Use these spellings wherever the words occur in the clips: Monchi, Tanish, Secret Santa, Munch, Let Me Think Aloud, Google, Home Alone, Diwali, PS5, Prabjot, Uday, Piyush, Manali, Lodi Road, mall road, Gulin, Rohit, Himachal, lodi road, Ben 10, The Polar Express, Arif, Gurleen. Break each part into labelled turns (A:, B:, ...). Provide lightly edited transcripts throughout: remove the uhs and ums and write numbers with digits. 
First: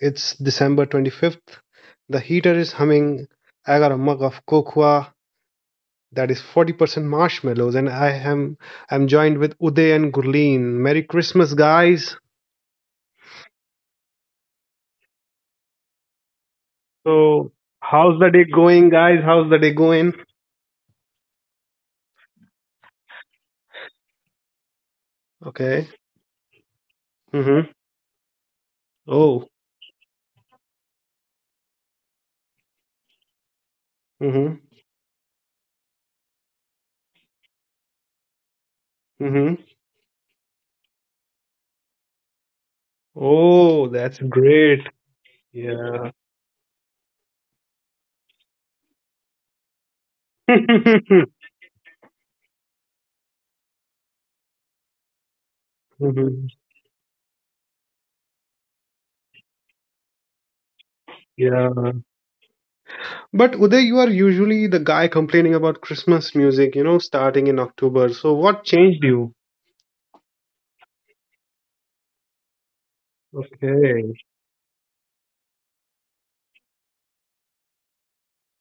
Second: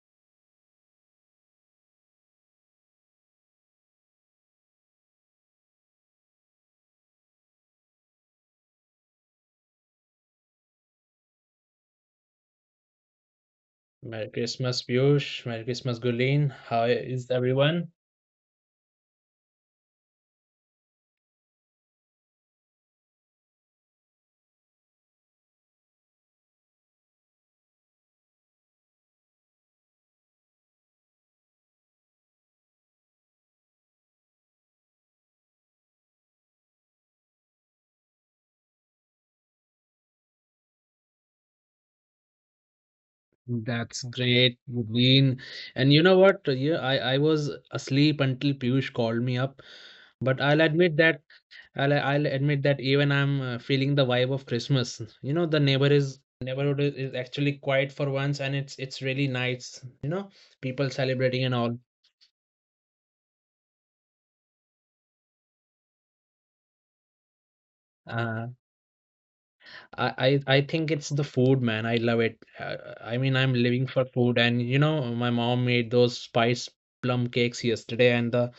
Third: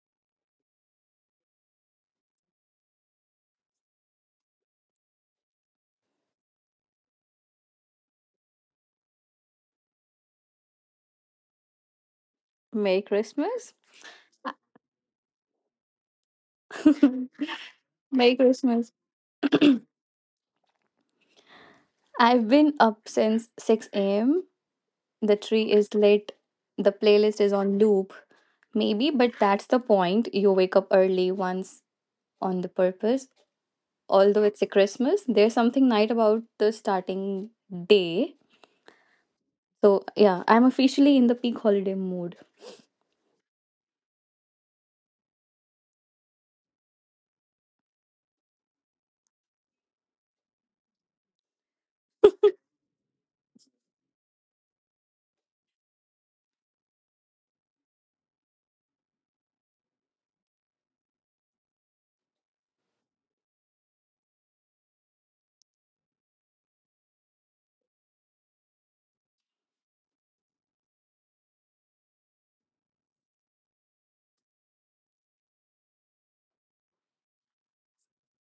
A: It's December 25th. The heater is humming. I got a mug of cocoa that is 40% marshmallows and I'm joined with Uday and Gurleen. Merry Christmas guys.
B: Merry Christmas.
C: Merry Christmas, Piyush. Merry Christmas, Gulin. How is
A: So,
C: everyone?
A: how's the
B: Merry
A: day going
B: Christmas.
A: guys? How's the day going?
B: I've been up since 6 a.m. The tree
A: Okay.
B: is lit. The playlist is
A: Mhm.
B: on loop. Maybe, but
A: Oh.
B: that's the point. You wake up early once on the purpose. Although
A: Mhm.
B: it's a Christmas, there's something night about the starting day.
A: Mhm.
B: So, yeah, I'm officially in the peak holiday mood.
A: Oh,
C: That's
A: that's
C: great,
A: great.
C: Gulin. And you
A: Yeah.
C: know what? Yeah, I was asleep until Piyush called me up. But I'll admit that I'll I'll admit that even I'm feeling the vibe of Christmas. You know, the
A: Mhm.
C: neighborhood is actually quiet for once, and it's really nice. You know, people celebrating and all.
A: Yeah. But Uday, you are usually the guy complaining about Christmas music, starting in October. So
C: Uh,
A: what changed you?
C: I think it's the food, man. I love it. I mean, I'm living for
A: Okay.
C: food, and you know, my mom made those spice plum cakes yesterday, and the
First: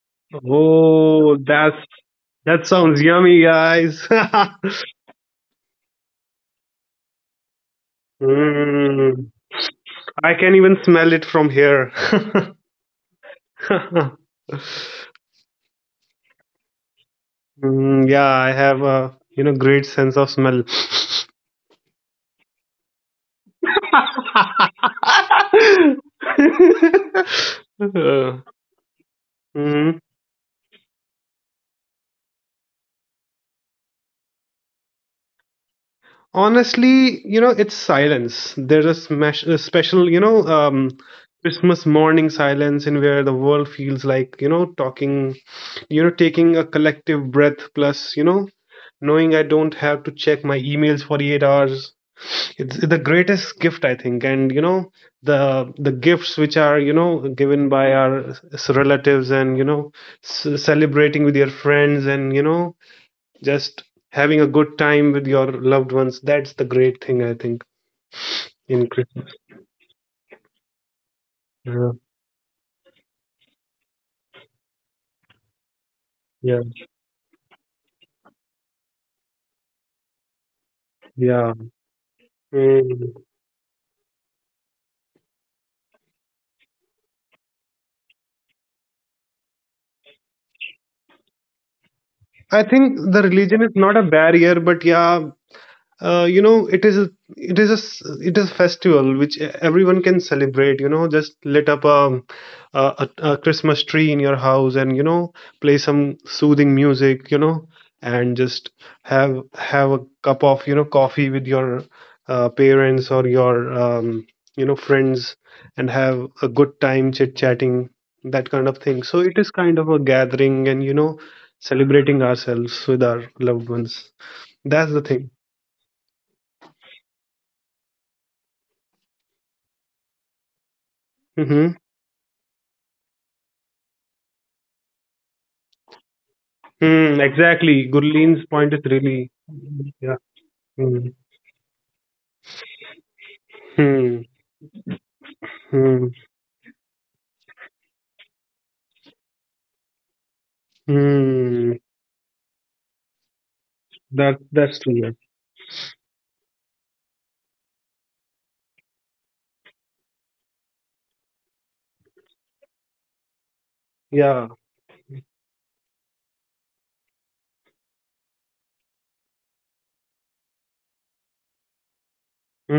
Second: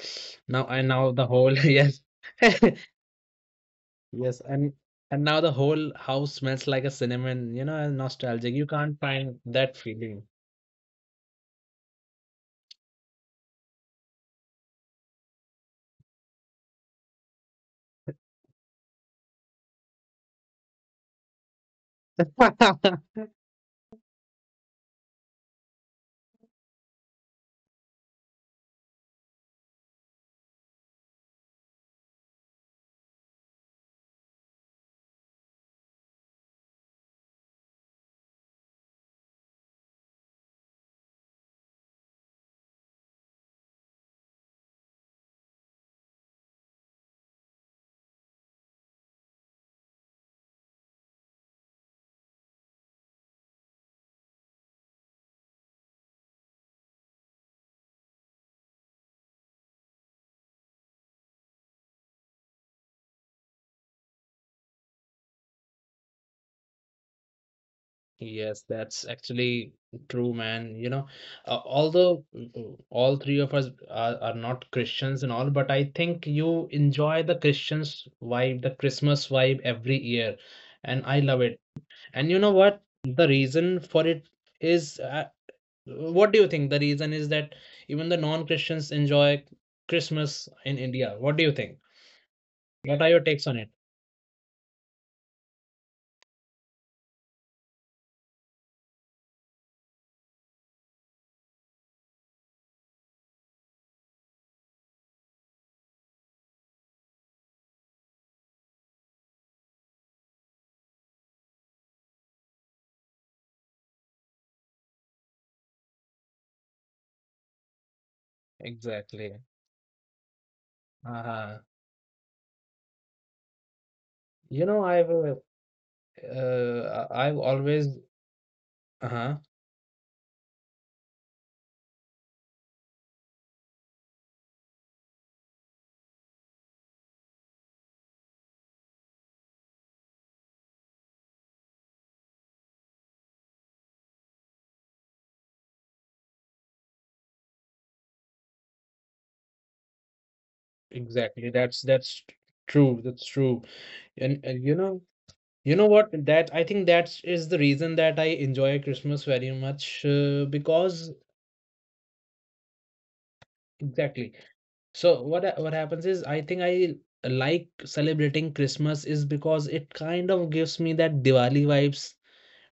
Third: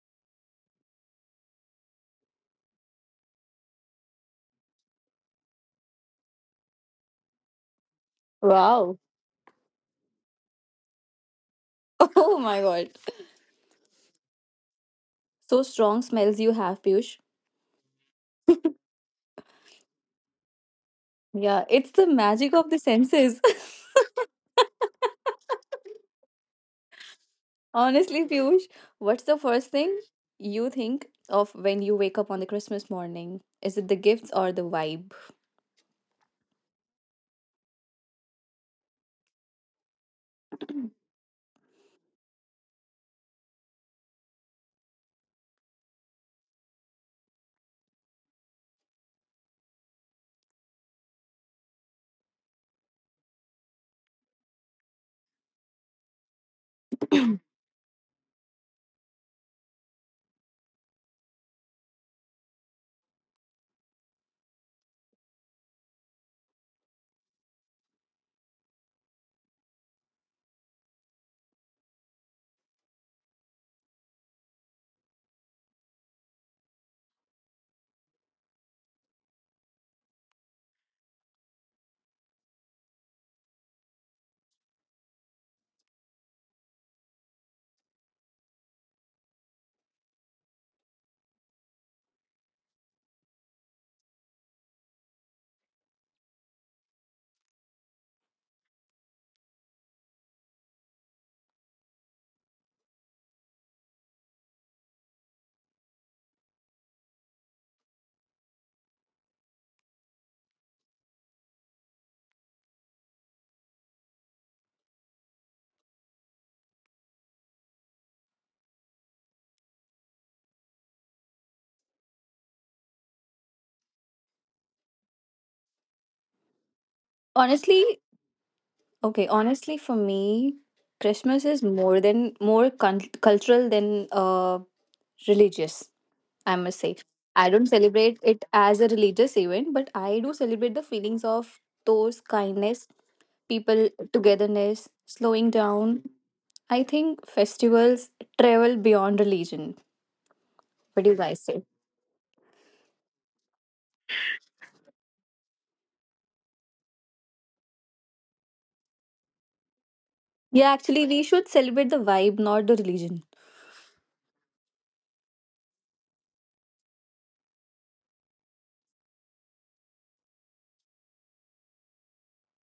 C: now and now the
A: Oh,
C: whole
A: that's
C: yes,
A: that sounds yummy, guys.
C: yes, and and now the whole house smells like a cinnamon. You know, and nostalgic. You
B: Wow.
C: can't
A: Mm,
C: find that feeling.
A: I can even smell it from here.
B: Oh my God. So strong smells you have, Piyush.
A: Mm, yeah, I have a great sense of smell.
B: Yeah, it's the magic of the senses. Honestly,
A: Uh,
B: Piyush, what's the first
A: mhm.
B: thing you think of when you wake up on the Christmas morning? Is it the gifts or the vibe?
A: Honestly, it's silence. There's a, smash, a special, Christmas morning silence in where the world feels like, talking, taking a collective breath, plus, knowing I don't have to check my emails for 8 hours. It's the greatest gift, I think. And, the gifts which are, given by our relatives and, celebrating with your friends and, just having a good time with your loved ones, that's the great thing I think
C: Yes,
A: in
C: that's
A: Christmas.
C: actually true, man. You know,
A: Yeah.
C: although all three of us are not Christians and all, but I think
A: Yeah,
C: you enjoy the Christians vibe, the Christmas vibe every year, and I love
A: yeah.
C: it. And you know what? The
A: Mm.
C: reason for it is, what do you think? The reason is that even the non-Christians enjoy Christmas in India. What do you think?
A: I think
C: What are your
A: the
C: takes on
A: religion
C: it?
A: is not a barrier, but yeah. You know, it is a, it is a it is a festival which everyone can celebrate. You know, just lit up a, a Christmas tree in your house, and you know, play some soothing music, you know, and just have a cup of, you know, coffee with your parents or your you know, friends, and have a good time chit chatting. That kind of thing, so
C: Exactly.
A: it is kind of a gathering, and you know,
C: Uh-huh.
A: celebrating ourselves with our loved ones.
C: You know,
A: That's the thing.
C: I've always
B: Honestly,
C: uh-huh.
B: okay, honestly, for me, Christmas is
A: Mm-hmm.
B: more than more cultural than religious. I must say.
A: Hmm,
B: I don't
A: exactly.
B: celebrate
A: Gurleen's
B: it
A: point is
B: as a
A: really,
B: religious event, but
A: yeah.
B: I do celebrate the
A: Hmm.
B: feelings of those kindness, people
A: Hmm.
B: togetherness, slowing
A: Hmm.
B: down. I think festivals travel beyond religion. What do you
C: Exactly.
B: guys
A: Hmm.
B: say?
C: That's true. That's true.
A: That
C: And you
A: that's true.
C: know,
A: Yeah.
C: what? That I think that is the reason that I enjoy Christmas very much
B: Yeah,
C: because
B: actually, we should celebrate the vibe, not the religion.
C: exactly.
A: Yeah.
C: So what happens is I think I like celebrating Christmas is because it kind of gives me that Diwali vibes,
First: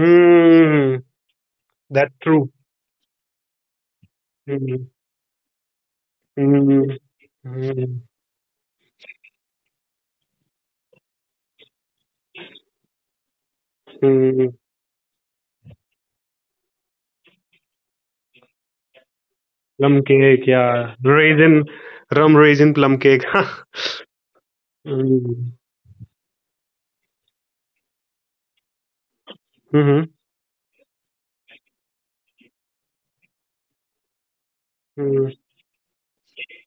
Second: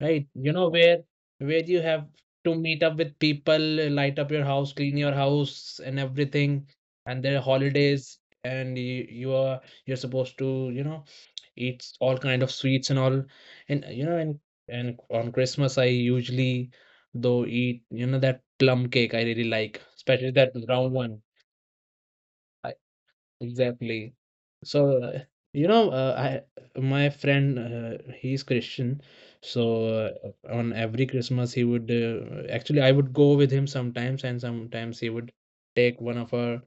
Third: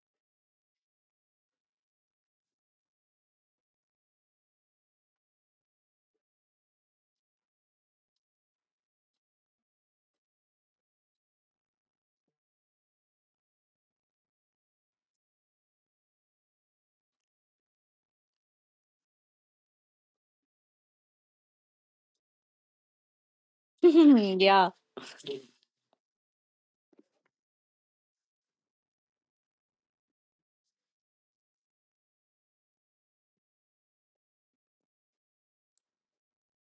C: right? You know, where where you have
A: That's true.
C: to meet up with people, light up your house,
A: Hmm.
C: clean your house and everything,
A: Hmm.
C: and they're
A: Hmm.
C: holidays, and you're supposed to, you know, eats all kind of sweets and all, and you know, and
A: Hmm.
C: and on Christmas I usually though eat, you know, that plum cake I really like,
A: Plum
C: especially
A: cake.
C: that round
A: Yeah.
C: one.
A: Raisin, rum raisin plum cake.
C: Exactly.
B: Yeah,
C: So,
A: Hmm.
C: you know, I my friend, he's Christian. So
A: Hmm.
C: on every Christmas, he would actually I would go with him sometimes, and sometimes he
A: Hmm.
C: would take one of our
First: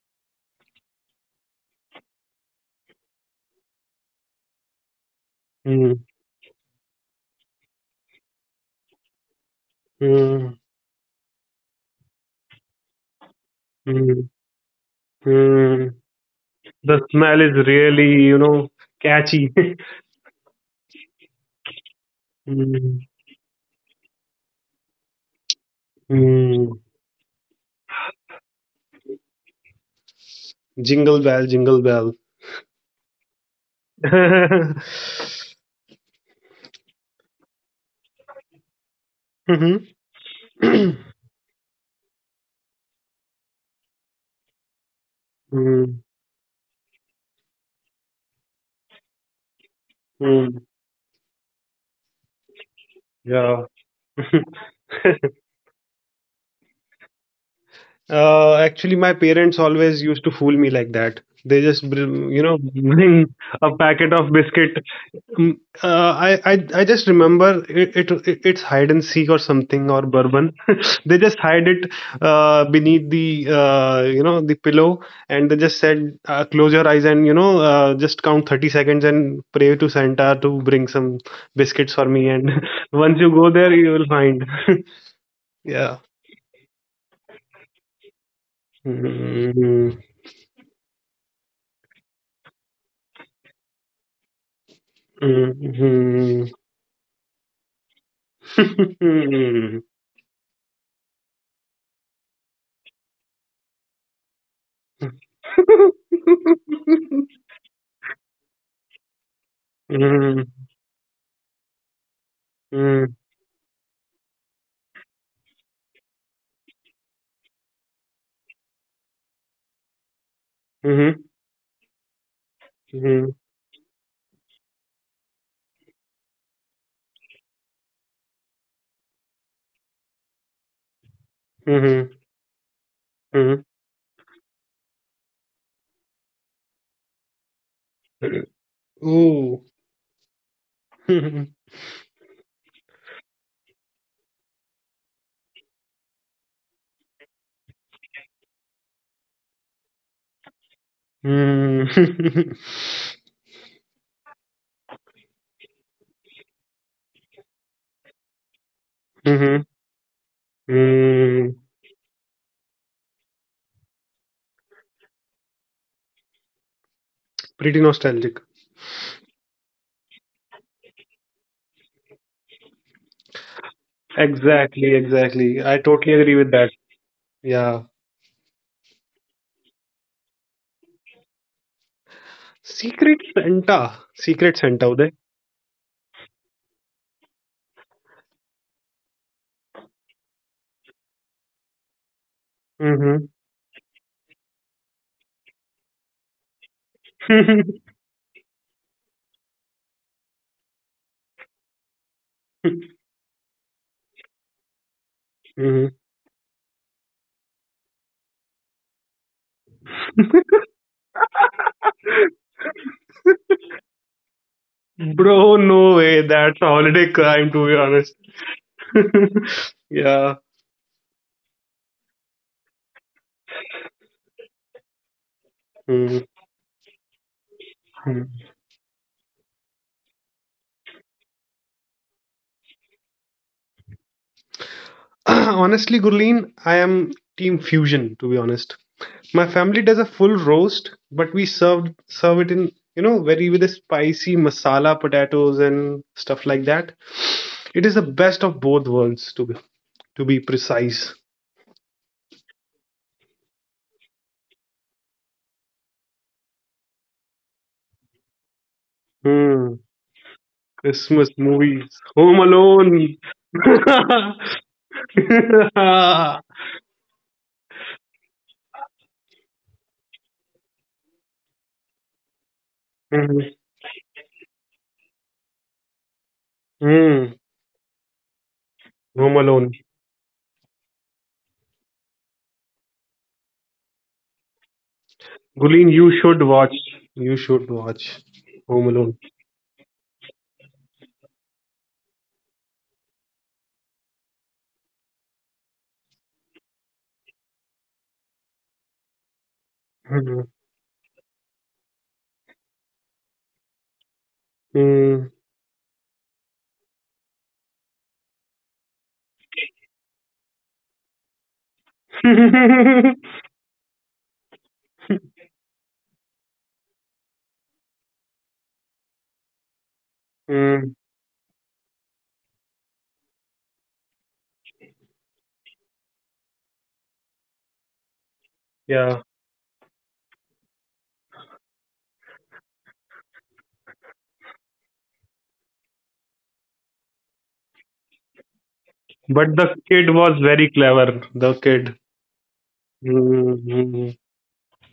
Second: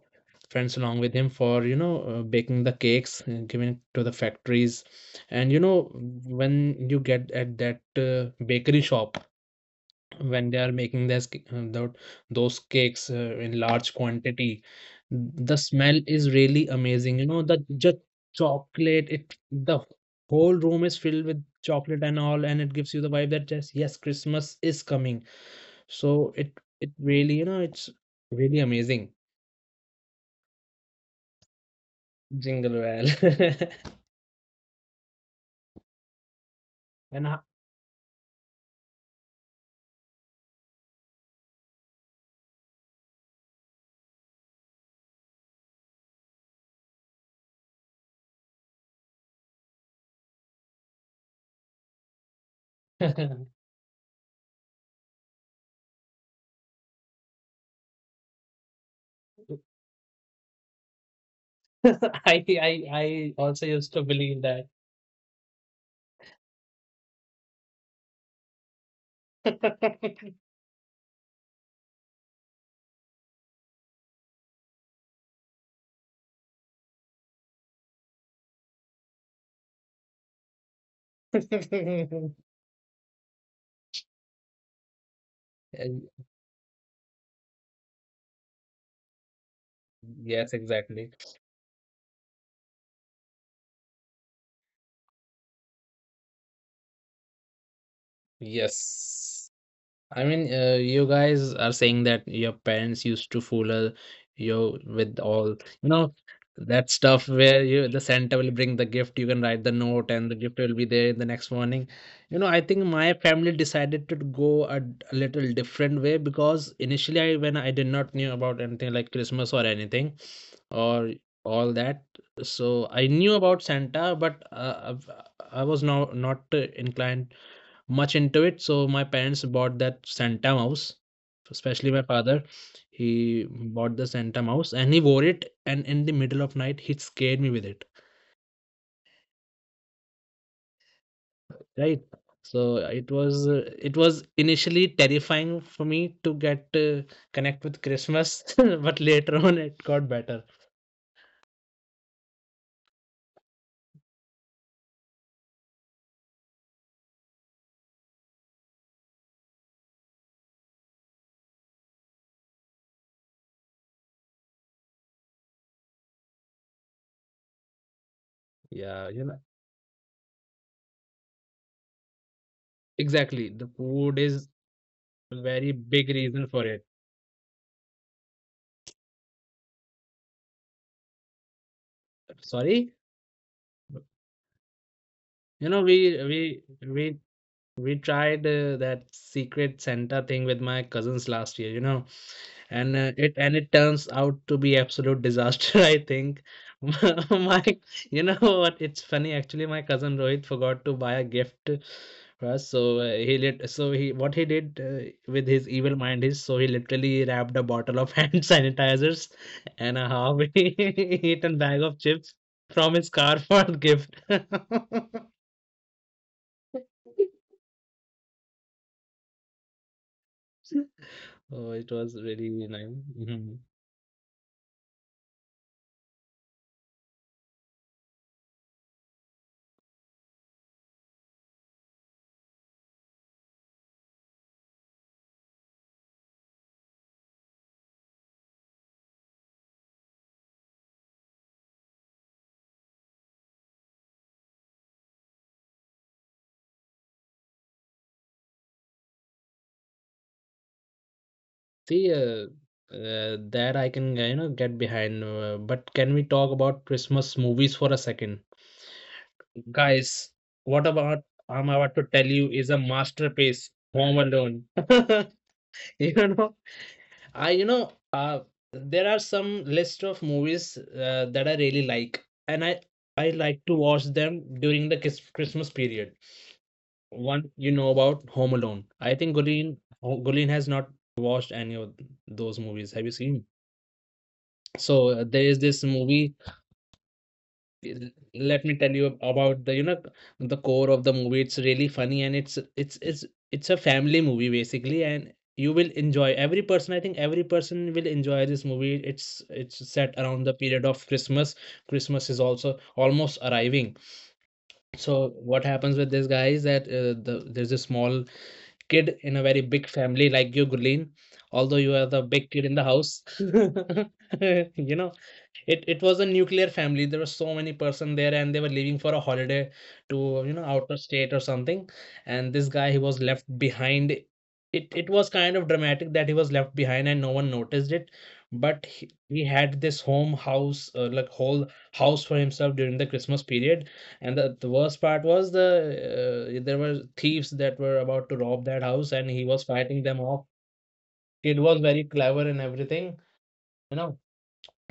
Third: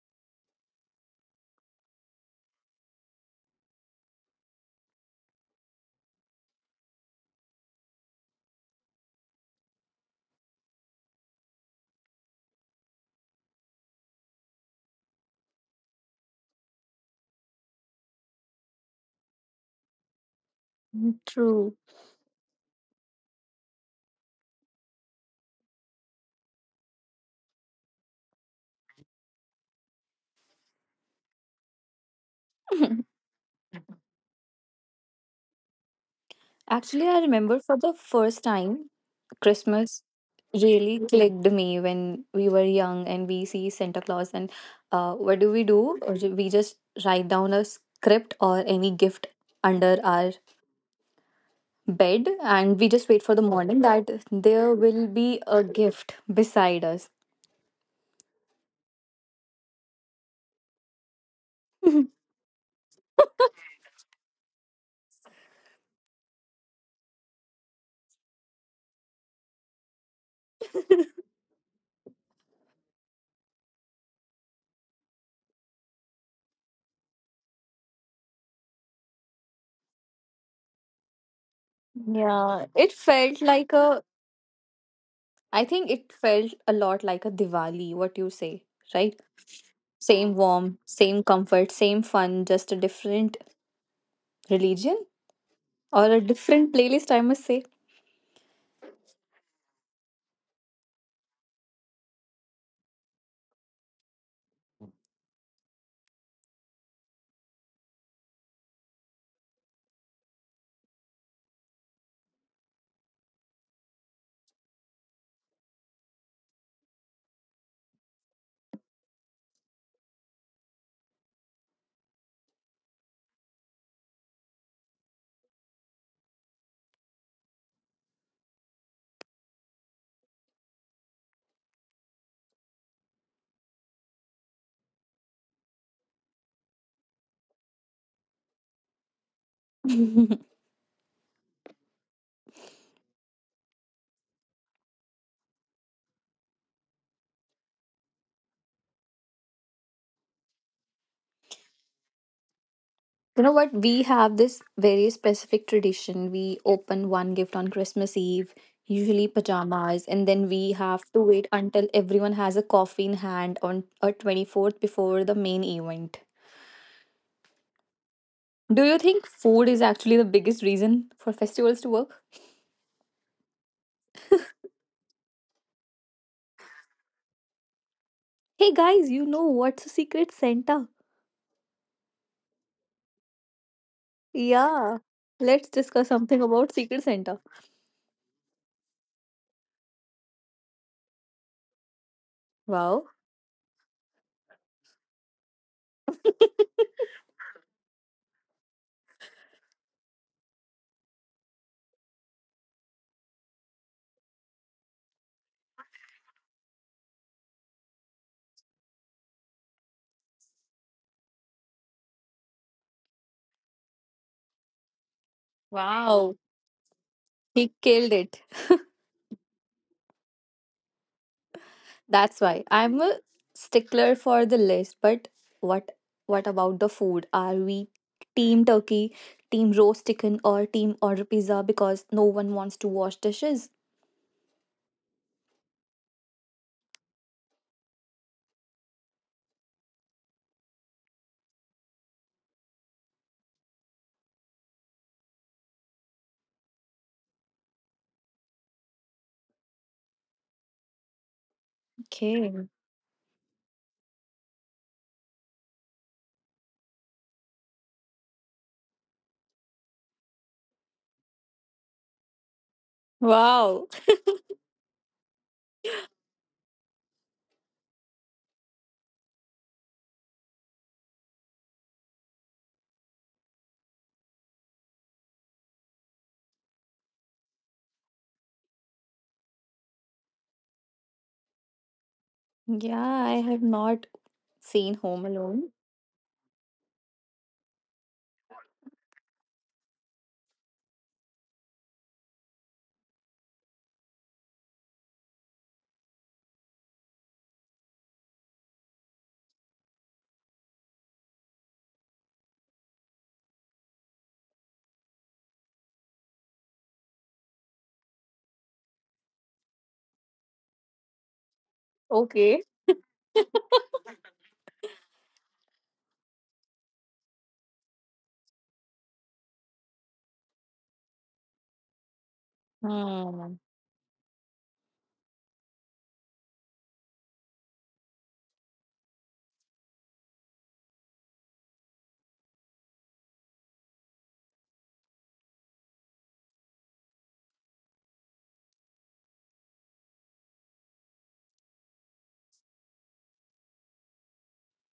C: friends along with him for, you know, baking the cakes and giving it to the factories. And you know,
A: Hmm.
C: when you get at that bakery shop, when they
A: Hmm.
C: are making those cakes in large
A: Hmm.
C: quantity, the
A: Hmm.
C: smell is really
A: The
C: amazing, you
A: smell
C: know, the
A: is
C: just
A: really,
C: chocolate it,
A: catchy.
C: the whole room is filled with
B: true.
C: chocolate and all, and it gives
A: Hmm.
C: you the vibe that, just, yes, Christmas is coming. So it
A: Hmm.
C: it really, you know, it's really amazing.
A: Jingle bell, jingle bell.
C: Jingle well.
A: Mhm.
B: Actually, I
C: And I,
B: remember for the first time Christmas really clicked me when we were young and we see Santa Claus and what do we do? Or
A: Mm.
B: we just write down a script or any gift under our
A: Mm.
B: bed and we just wait for the morning
A: Yeah.
B: that there will be a gift beside us.
A: Actually, my parents always used to fool me like that. They just,
C: I
A: you know,
C: I
A: bring
C: also
A: a
C: used to
A: packet
C: believe
A: of
C: that.
A: biscuit. Mm. Uh, I, I I just remember it, it's hide and seek or something or bourbon. They just hide it beneath the, you know, the pillow, and they just said, close your eyes, and you know, just count 30 seconds and pray to Santa to bring some biscuits for me, and
B: Yeah, it
A: once
B: felt
A: you go
B: like
A: there
B: a,
A: you will find.
B: I think
A: Yeah.
B: it
C: Uh,
B: felt a lot like a Diwali, what you say, right?
A: Mhm.
B: Same
C: yes,
B: warm,
C: exactly.
B: same comfort, same fun, just a different religion or a
A: Mhm.
B: different playlist, I must say.
C: Yes. I mean, you guys are saying that your parents used to fool you with all, you know, that stuff where you the Santa will bring the gift, you can write the note, and the gift
A: Mhm.
C: will be there the next morning. You know, I think my
A: Mhm.
C: family decided to go a little different way because initially, when I did not knew about anything like Christmas or anything or all that, so I knew
A: Mhm.
C: about Santa, but I was now not inclined much into it. So my parents bought that Santa mouse, especially my
A: Mhm.
C: father. He
A: Mhm.
C: bought the Santa mouse and he wore it. And in the middle of night, he scared me with it.
A: Ooh.
C: Right. So it was initially terrifying for me to get connect with Christmas, but later on it got better.
A: Mm.
B: You know what? We have this very specific tradition. We open one gift on Christmas Eve, usually
A: Mhm.
B: pajamas, and then we have to wait
A: Mm.
B: until everyone has a coffee in hand on a 24th before the main event.
A: Pretty nostalgic.
B: Do you
C: Yeah, you
B: think
C: know,
B: food is actually the biggest reason for festivals to work?
C: exactly. The food is
A: Exactly,
C: a very
A: exactly. I
C: big
A: totally
C: reason for
A: agree with
C: it.
A: that. Yeah.
B: Hey guys, you know what's a secret Santa?
C: Sorry,
A: Secret Santa. Secret
B: Yeah,
A: Santa, Uday.
B: let's
C: you know,
B: discuss something about Secret
C: we
B: Santa.
C: we tried that secret Santa thing with my cousins last year, you know, and
B: Wow.
C: it
A: Mm-hmm.
C: and it turns out to be absolute disaster. I think my you know what? It's funny actually. My cousin Rohit forgot to buy a gift for us, so he lit. So he what he did with his
A: mm-hmm.
C: evil mind is so he literally wrapped a bottle of hand sanitizers and a half-eaten bag of chips from his car for a gift.
A: Bro, no way.
B: Wow,
A: That's a holiday crime, to
B: he
A: be
B: killed
A: honest.
B: it.
A: Yeah.
C: Oh, it was
B: That's
C: really
B: why
C: nice.
B: I'm a
C: Mhm.
B: stickler for the list. But what
A: Mhm.
B: what about the food? Are we team turkey, team roast chicken, or team order pizza because no one wants to wash dishes?
A: Honestly, Gurleen, I am Team Fusion, to be honest. My family does a full roast, but we serve it in, you know, very with a spicy masala potatoes and stuff like that. It is the best of both worlds, to be precise.
C: See,
B: Okay.
C: that I can, you know, get behind. But can we talk about Christmas movies for a second?
A: Hmm.
C: Guys, what about
A: Christmas
C: I'm
A: movies,
C: about to tell
A: Home
C: you is a
A: Alone.
C: masterpiece,
B: Wow.
C: Home Alone. You know, I you know, uh, there are some list of movies that I really like, and I
A: Hmm.
C: like to watch them during the Christmas period.
A: Hmm.
C: One, you know, about Home Alone. I think
A: Home Alone.
C: Gulin has not watched any of those movies.
B: Yeah,
C: Have you
B: I
C: seen?
B: have not seen
C: So
B: Home
C: there is
B: Alone.
C: this
A: Gulin, you
C: movie.
A: should watch. You should watch
C: Let me
A: Home
C: tell you
A: Alone.
C: about the you know the core of the movie. It's really funny and it's a family movie basically, and you will enjoy every person. I think every person will enjoy this movie. It's set around the period of Christmas. Christmas is also almost arriving.
A: Hmm.
C: So what happens with this guy is that there's a small kid in a very big family like you, Gulin, although you are the big
B: Okay.
C: kid in the
A: Hmm.
C: house. You know, it was a nuclear family, there were so many person there, and they were leaving for a holiday to, you know,
A: Hmm.
C: outer state or something, and this guy, he was left
B: Hmm.
C: behind. It was kind of dramatic that he was left behind and no one noticed it, but he,
A: Yeah.
C: he had this home house, like whole house for himself during the Christmas period. And the worst part was there were thieves that were about to rob that house, and he
A: But
C: was
A: the
C: fighting
A: kid
C: them
A: was
C: off.
A: very clever. The
C: Kid was
A: kid.
C: very clever and everything, you
A: Mm-hmm.
C: know,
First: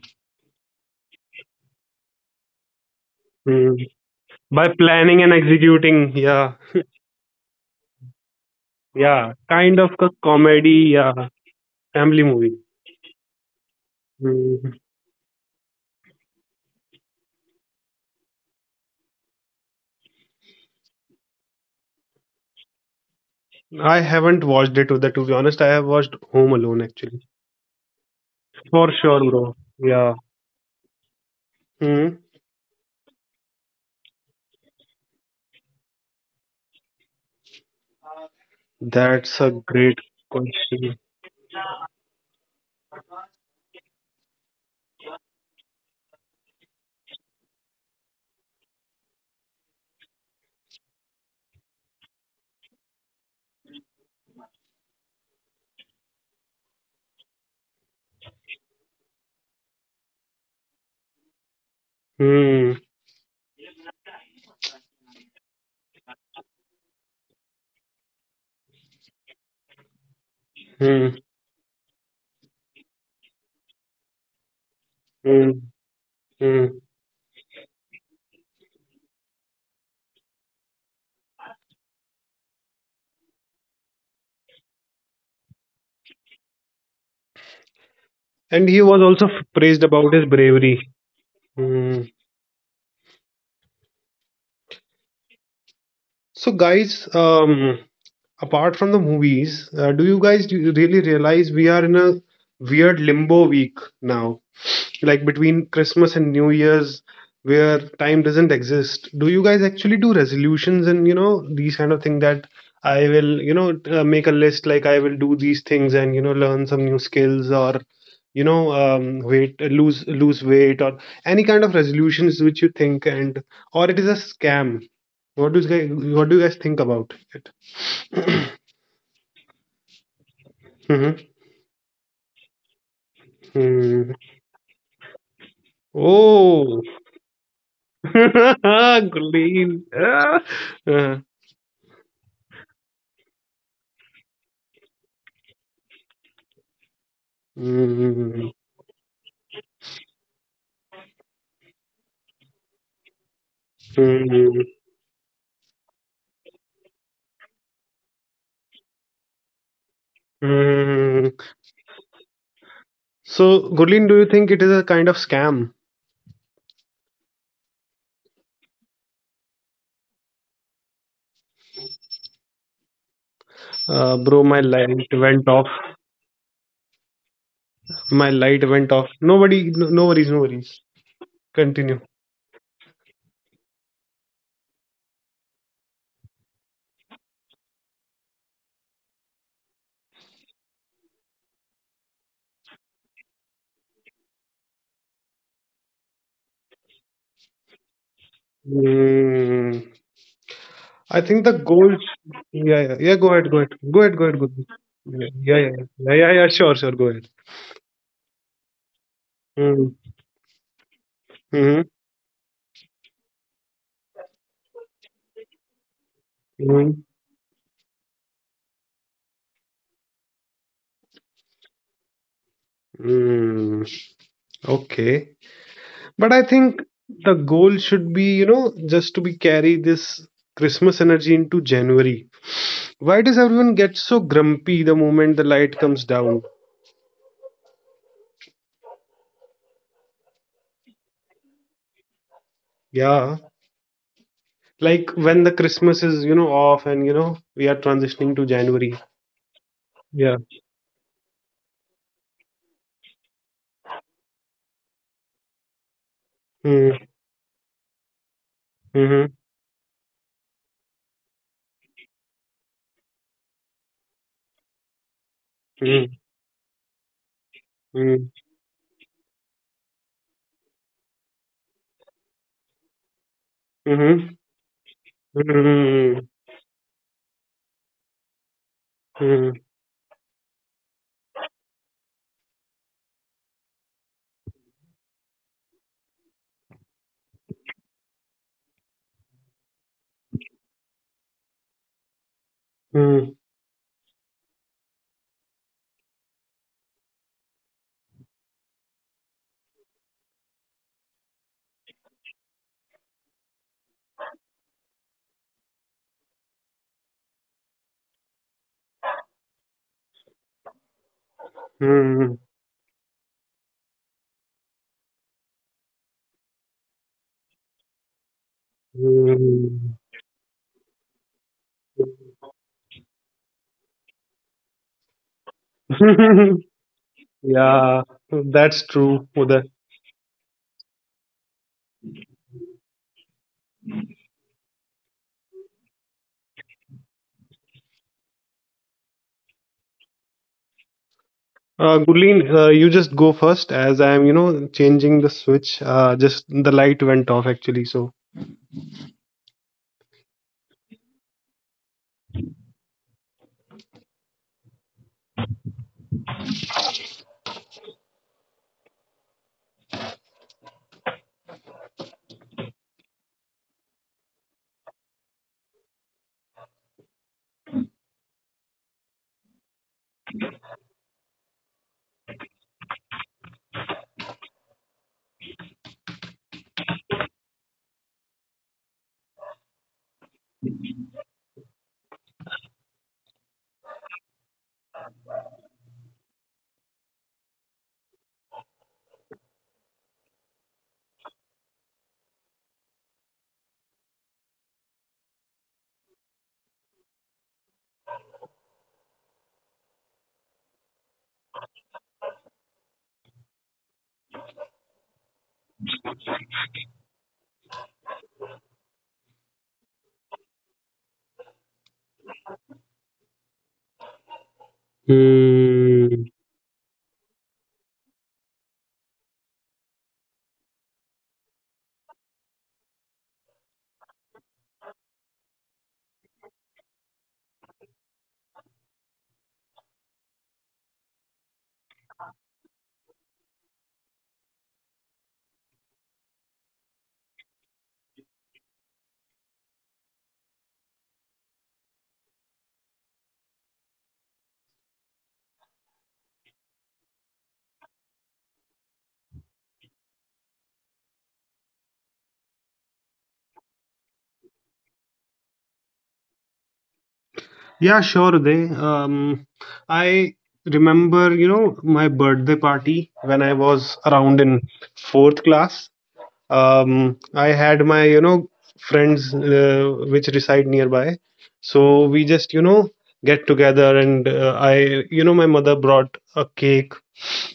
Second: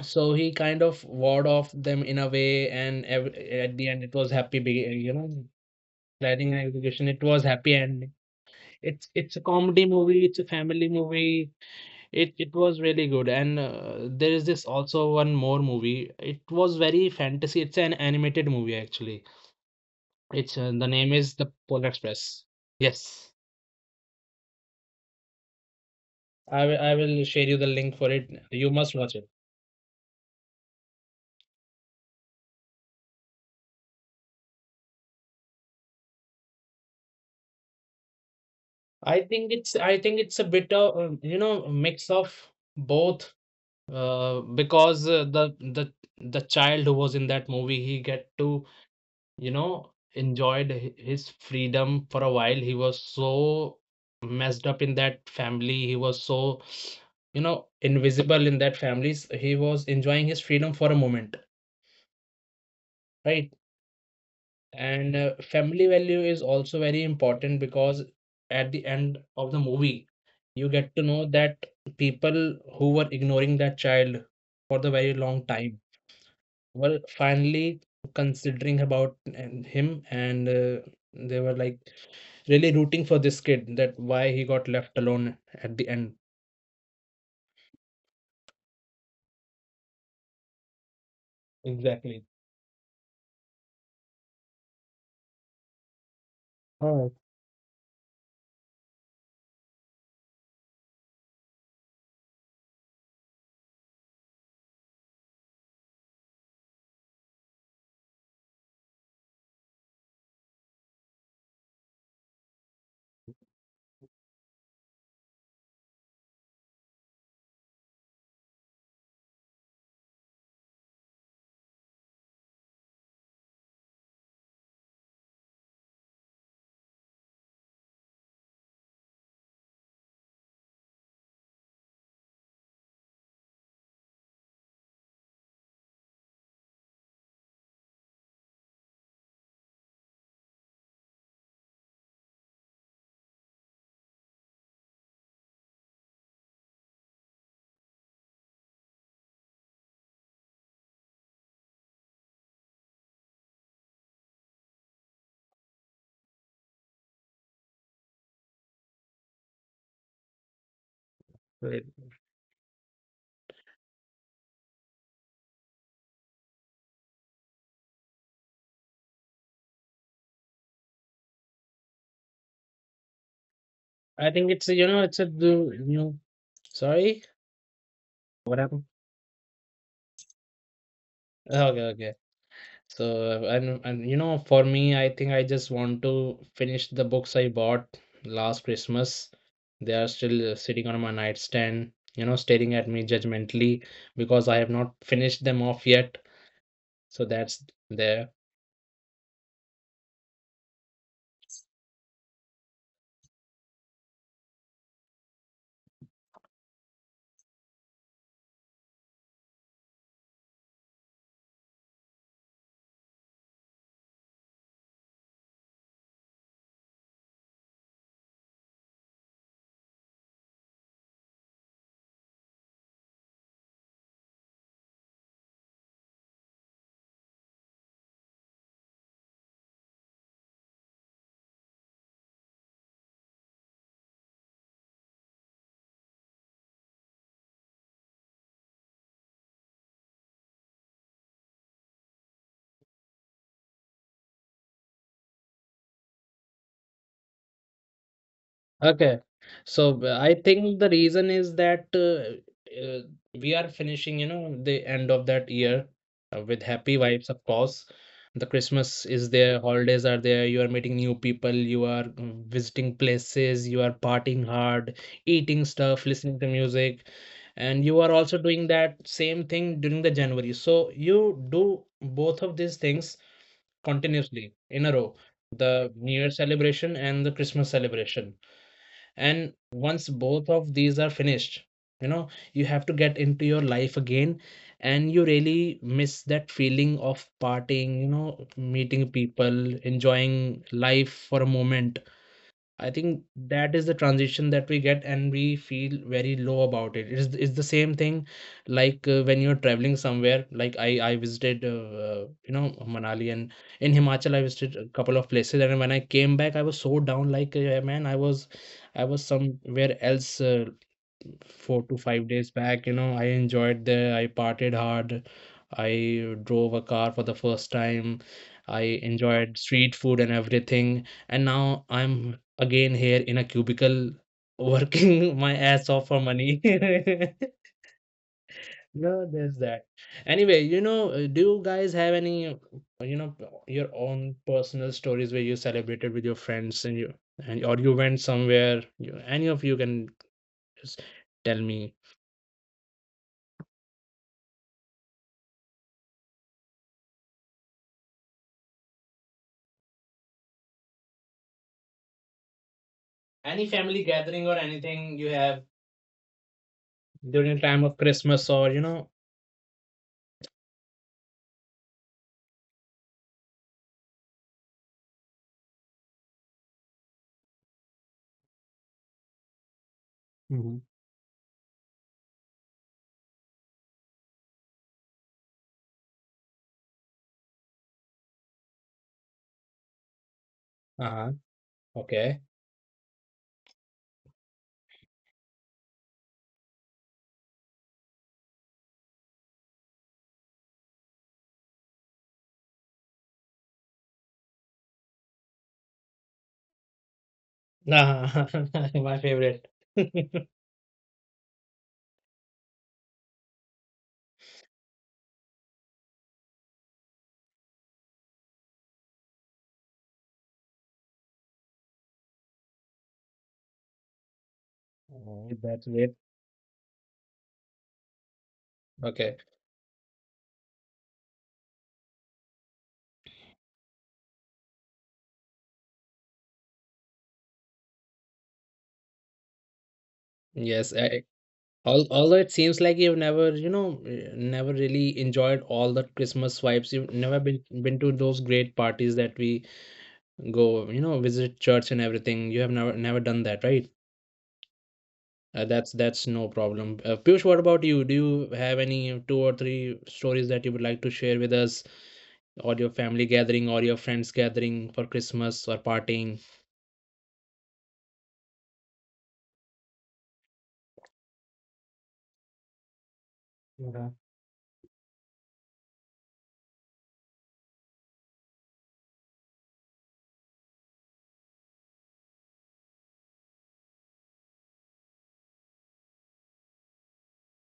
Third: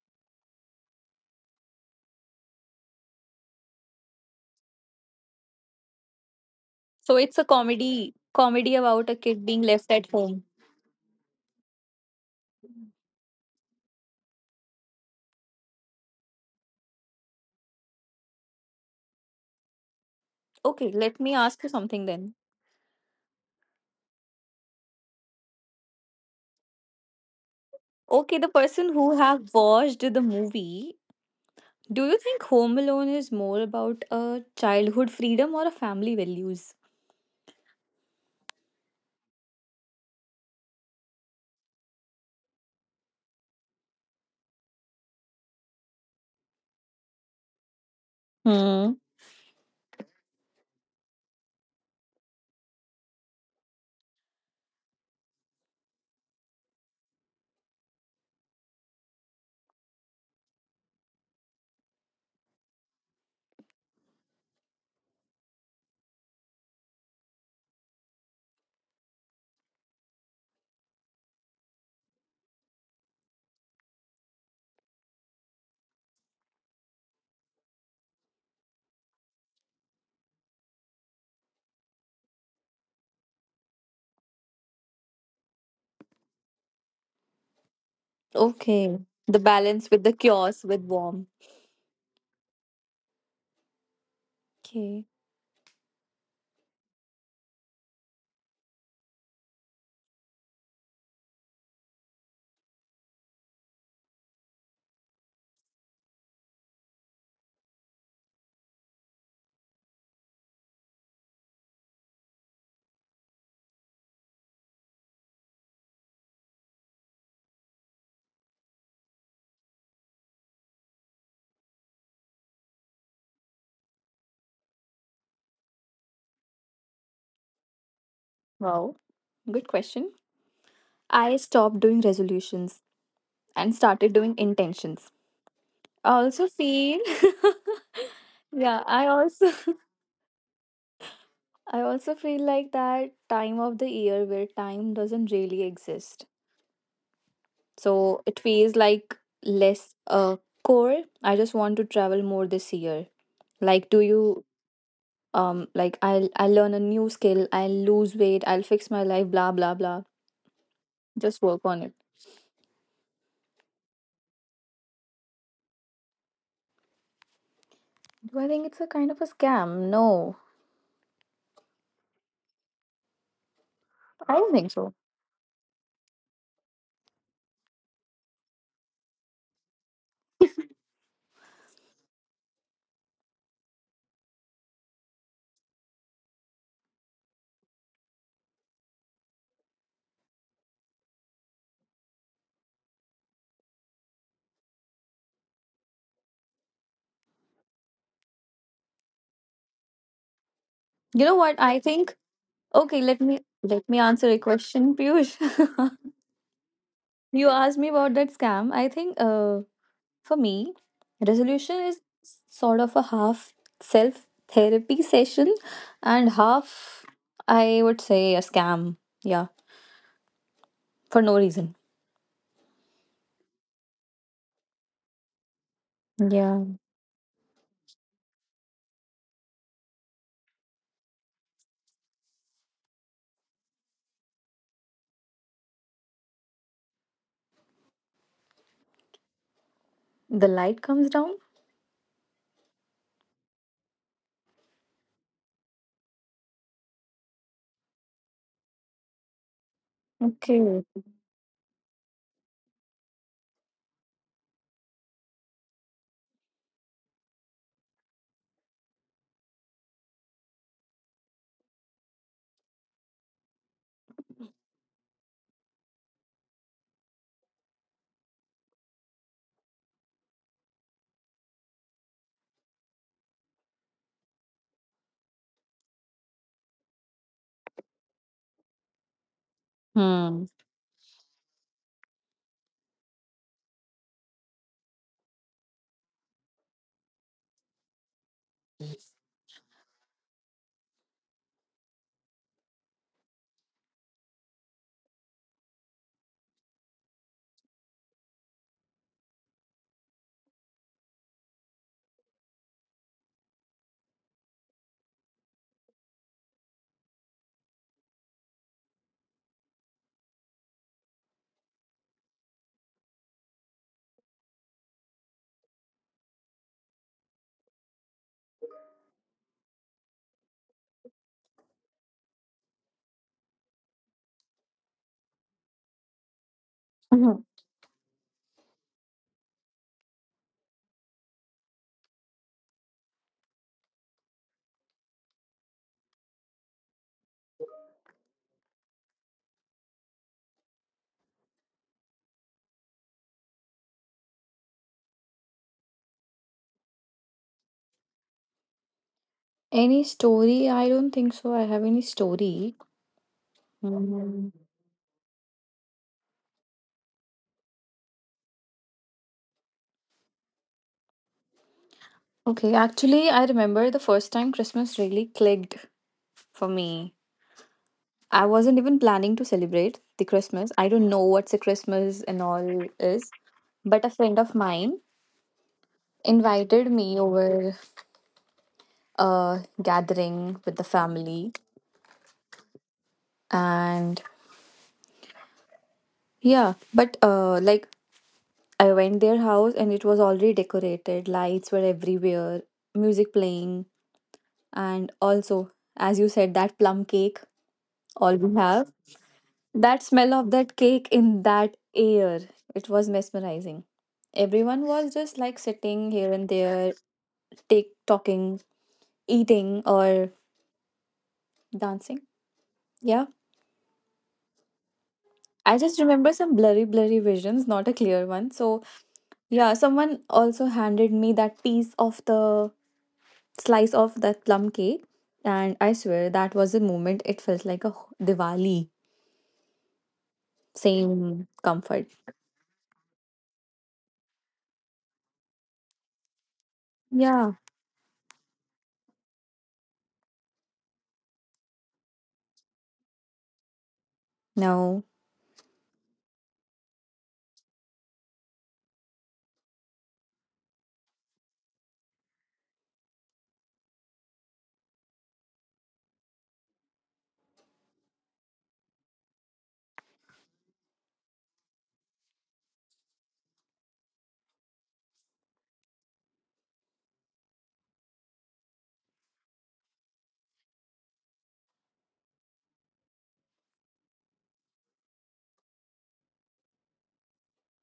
C: so he kind of ward off them in a way, and ev at
A: Mm.
C: the end it was happy.
A: By
C: You
A: planning and
C: know,
A: executing,
C: planning
A: yeah,
C: and execution.
B: So
C: It
B: it's
C: was
B: a
C: happy ending.
B: comedy
C: It's
B: about a
A: yeah,
C: it's a
B: kid being
A: kind
C: comedy
B: left
A: of a
B: at
C: movie. It's
B: home.
C: a family
A: comedy, yeah,
C: movie.
A: family
C: It
A: movie.
C: was really good. And there is this
A: Mm.
C: also one more movie. It was very fantasy. It's an animated movie actually. It's, the
B: Okay,
C: name
B: let me
C: is The
B: ask you
C: Polar
B: something then.
C: Express. Yes,
A: I haven't watched it, to, the to be honest. I have watched Home
C: I will
A: Alone
C: I will
A: actually.
C: share you the link for it.
B: Okay, the
C: You
B: person
A: For
C: must watch
B: who
C: it.
A: sure,
B: have
A: bro.
B: watched
A: Yeah.
B: the movie. Do you
A: Mm.
B: think Home Alone is more about a childhood freedom or a family values?
C: I
A: That's
C: think
A: a
C: it's I
A: great
C: think it's a bit of
A: question.
C: you know, mix of both, because the child who was in that movie, he get to,
B: Hmm.
C: you know, enjoyed his freedom for a while. He was so messed up in that family, he was so, you know, invisible in that families. He was enjoying his freedom for a moment,
A: Mm.
C: right? And family value is also very important, because at the end of the movie, you get to
A: Mm.
C: know that people who were ignoring that child for the very long
A: Mm.
C: time,
A: Mm.
C: well, finally considering about and him, and they were like really rooting for this kid that why he got left alone at the end.
A: And he
B: Okay.
A: was also
B: The
A: praised
B: balance with
A: about
B: the
A: his
B: chaos with
A: bravery.
B: warm.
A: Mm.
C: Exactly.
B: Okay.
A: So guys,
C: Oh,
A: apart from the movies, do you guys, do you really realize we are in a weird limbo week now, like between Christmas and New Year's, where time doesn't exist? Do you guys actually do resolutions and, you know, these kind of thing that I will, you know, make a list like I will do these things, and you know, learn some new skills, or you know, weight, lose weight, or any kind of resolutions which you think, and or it is a scam. What do you guys, what do you guys think about it?
B: Wow. Good question.
A: Mm-hmm.
B: I stopped doing resolutions and started
A: Mm-hmm.
B: doing intentions. I also
A: Oh,
B: feel Yeah, I also
A: green. Ah. Uh,
B: I also feel like that time of the year where time doesn't really exist.
A: mm,
B: So it
A: mm,
B: feels like less core. I just want to travel more this year. Like, do you, like, I'll learn a new skill, I'll lose weight, I'll fix my life, blah blah blah.
A: mm.
B: Just work on
C: great.
B: it.
A: So, Gurleen, do you think it is a kind of scam?
B: Do I think it's a kind of a scam? No,
C: I
B: I
A: Bro,
C: think
B: don't
A: my
C: it's
B: think
C: a, you
B: so.
C: know,
A: light
C: it's a
A: went off.
C: sorry.
A: My
C: What
A: light
C: happened?
A: went off. Nobody, no, no worries, no worries.
C: Okay,
A: Continue.
C: okay. So, and you know, for me, I think I just want to finish the books I bought last Christmas. They are still sitting on my nightstand, you know, staring at me judgmentally because I have not finished them off yet. So that's there.
A: Mm.
B: You know
A: I
B: what
A: think the
B: I think?
A: gold. Yeah,
B: Okay,
A: yeah,
B: let
A: yeah.
B: me
A: Go ahead, go
B: let
A: ahead,
B: me
A: go
B: answer
A: ahead,
B: a
A: go ahead, go ahead.
B: question,
A: Yeah,
B: Piyush.
A: yeah, yeah, yeah, yeah, yeah, sure, sure. Go ahead.
B: You asked me about that scam. I think,
A: Mm.
B: for me, resolution
A: Mm-hmm.
B: is sort of a half self therapy session and half,
A: Mm.
B: I would say, a scam. Yeah, for no reason.
A: Mm. Okay. But I
B: Yeah.
A: think the goal should be, you know, just to be carry this Christmas energy into January. Why does everyone get so grumpy the moment the light comes down?
B: The light comes down.
A: Yeah. Like when the Christmas is, you know, off, and you know, we are transitioning to January.
C: Okay. So I
A: Yeah.
C: think
B: Okay.
C: the reason is that uh, we are finishing, you know, the end of that year with happy
A: Mm,
C: vibes, of course. The Christmas is
A: mhm,
C: there, holidays are there, you are meeting new people, you are visiting places, you are partying hard, eating stuff,
A: mm,
C: listening to music, and you are
A: mm,
C: also doing that same thing during the January. So you do both of these things
A: mhm,
C: continuously in a row, the new year
A: mm,
C: celebration and the Christmas celebration, and once
B: Hmm.
C: both of these are finished, you know, you have to get into your life again, and you really miss that feeling of partying, you know, meeting people, enjoying life for a moment. I think
A: mm,
C: that is the transition that we get, and we feel very low about it. It's the same thing, like when you're traveling somewhere. Like I visited, you know, Manali, and in Himachal I visited a couple of places, and when I came back I was so down. Like man, I was somewhere else. Four to five
A: mm,
C: days back. You know, I enjoyed there. I partied hard. I drove a car for the first time. I
A: mm,
C: enjoyed street
A: mm.
C: food and everything. And now I'm again here in a cubicle working my ass off for money.
B: Mhm.
A: Yeah, that's true,
C: No, there's
A: Uday.
C: that. Anyway, do you guys have any, you know, your own personal stories where you celebrated with your friends and you and or you went somewhere? You, any of you can just tell me
A: Gurleen, you just go first as I am, you know, changing the switch. Just the light went off actually. So,
B: Any story? I don't think so. I have any story.
C: any family
B: Hmm.
C: gathering or anything you have during time of Christmas or you know.
B: Okay, actually, I remember the first time Christmas really clicked for me. I wasn't even planning to celebrate the Christmas.
C: Mhm.
B: I don't know what's a Christmas and all is, but a friend of mine invited me over a gathering with the
C: Uh-huh.
B: family.
C: Okay.
B: And yeah, but like, I went their house and it was already decorated, lights were everywhere, music playing. And also, as you said, that plum cake, all
C: Ah,
B: we have.
C: my favorite.
B: That
C: Oh,
B: smell of that cake in that air, it was mesmerizing. Everyone was just like sitting here and there, take talking, eating or dancing. Yeah. I
C: that's
B: just
C: great.
B: remember
A: hmm.
B: some blurry, blurry visions, not a clear one. So
C: Okay.
B: yeah, someone also handed me that piece of the slice of that plum cake. And I swear that was the moment it felt like a Diwali.
C: Yes,
B: Same comfort.
C: all, although it seems like you've never never really enjoyed all the Christmas vibes, you've never
B: Yeah.
C: been to those great parties that we go, you know, visit church and everything. You have never done that, right?
B: No.
C: That's no problem. Piyush, what about you? Do you have any two or three stories that you would like to share with us, or your family gathering, or your friends gathering for Christmas or partying?
A: Yeah, sure, they. Um, I remember, you know, my birthday party when I
C: Uh-huh.
A: was around in fourth class. I had my, you know, friends which reside nearby. So we just, you know, get together, and you know, my mother brought a cake,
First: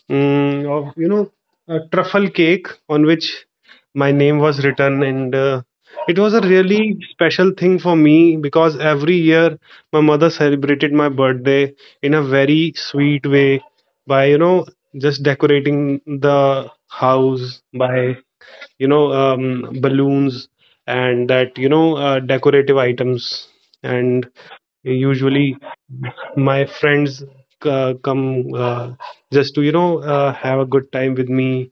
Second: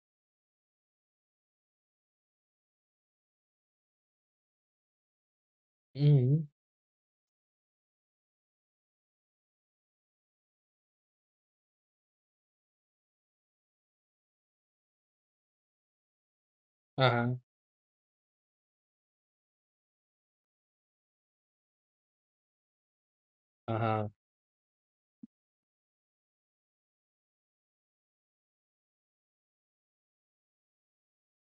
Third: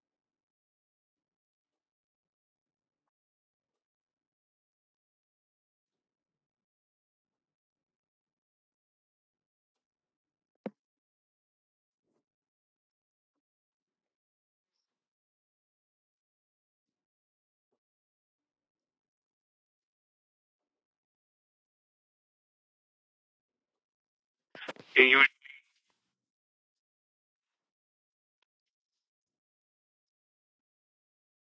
A: mm, of, you know, a truffle cake on which my name was written, and it was a
C: Hmm.
A: really special thing for me because every year my mother celebrated my birthday in a very sweet way by, you know, just decorating the
C: Uh-huh.
A: house by, you know, balloons and that, you know, decorative items.
C: Uh-huh.
A: And
B: Yeah, you.
A: usually my friends come just to, you know, have a good time with me,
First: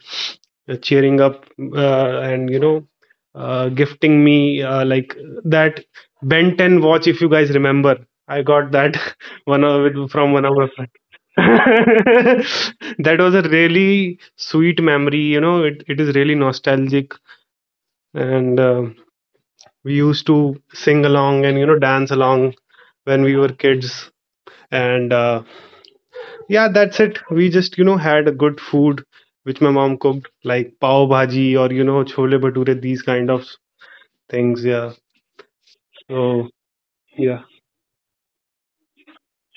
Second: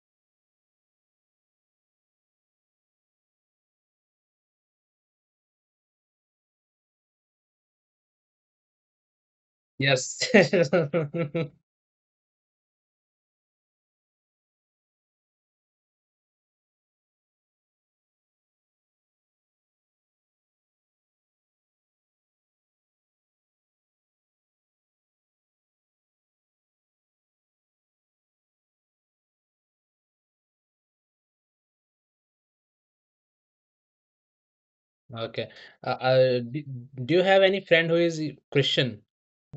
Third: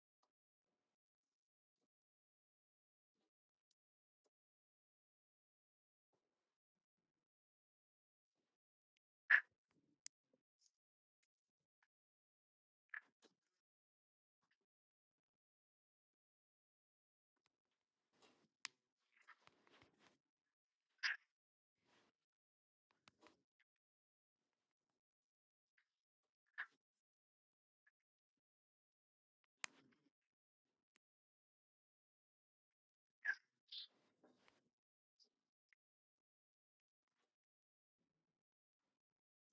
A: cheering up, and you know, gifting me, like that Ben 10 watch, if you guys remember. I got that one of it
C: Yes.
A: from one of my friends. That was a really sweet memory, you know. It is really nostalgic. And we used to sing along, and you know, dance along when we were kids. And yeah, that's it. We just, you know, had a good food which my mom cooked, like pav bhaji or, you know, chole bhature, these kind of things. Yeah.
C: Okay. Uh, uh,
A: So,
C: do, do you have
A: yeah.
C: any friend who is Christian?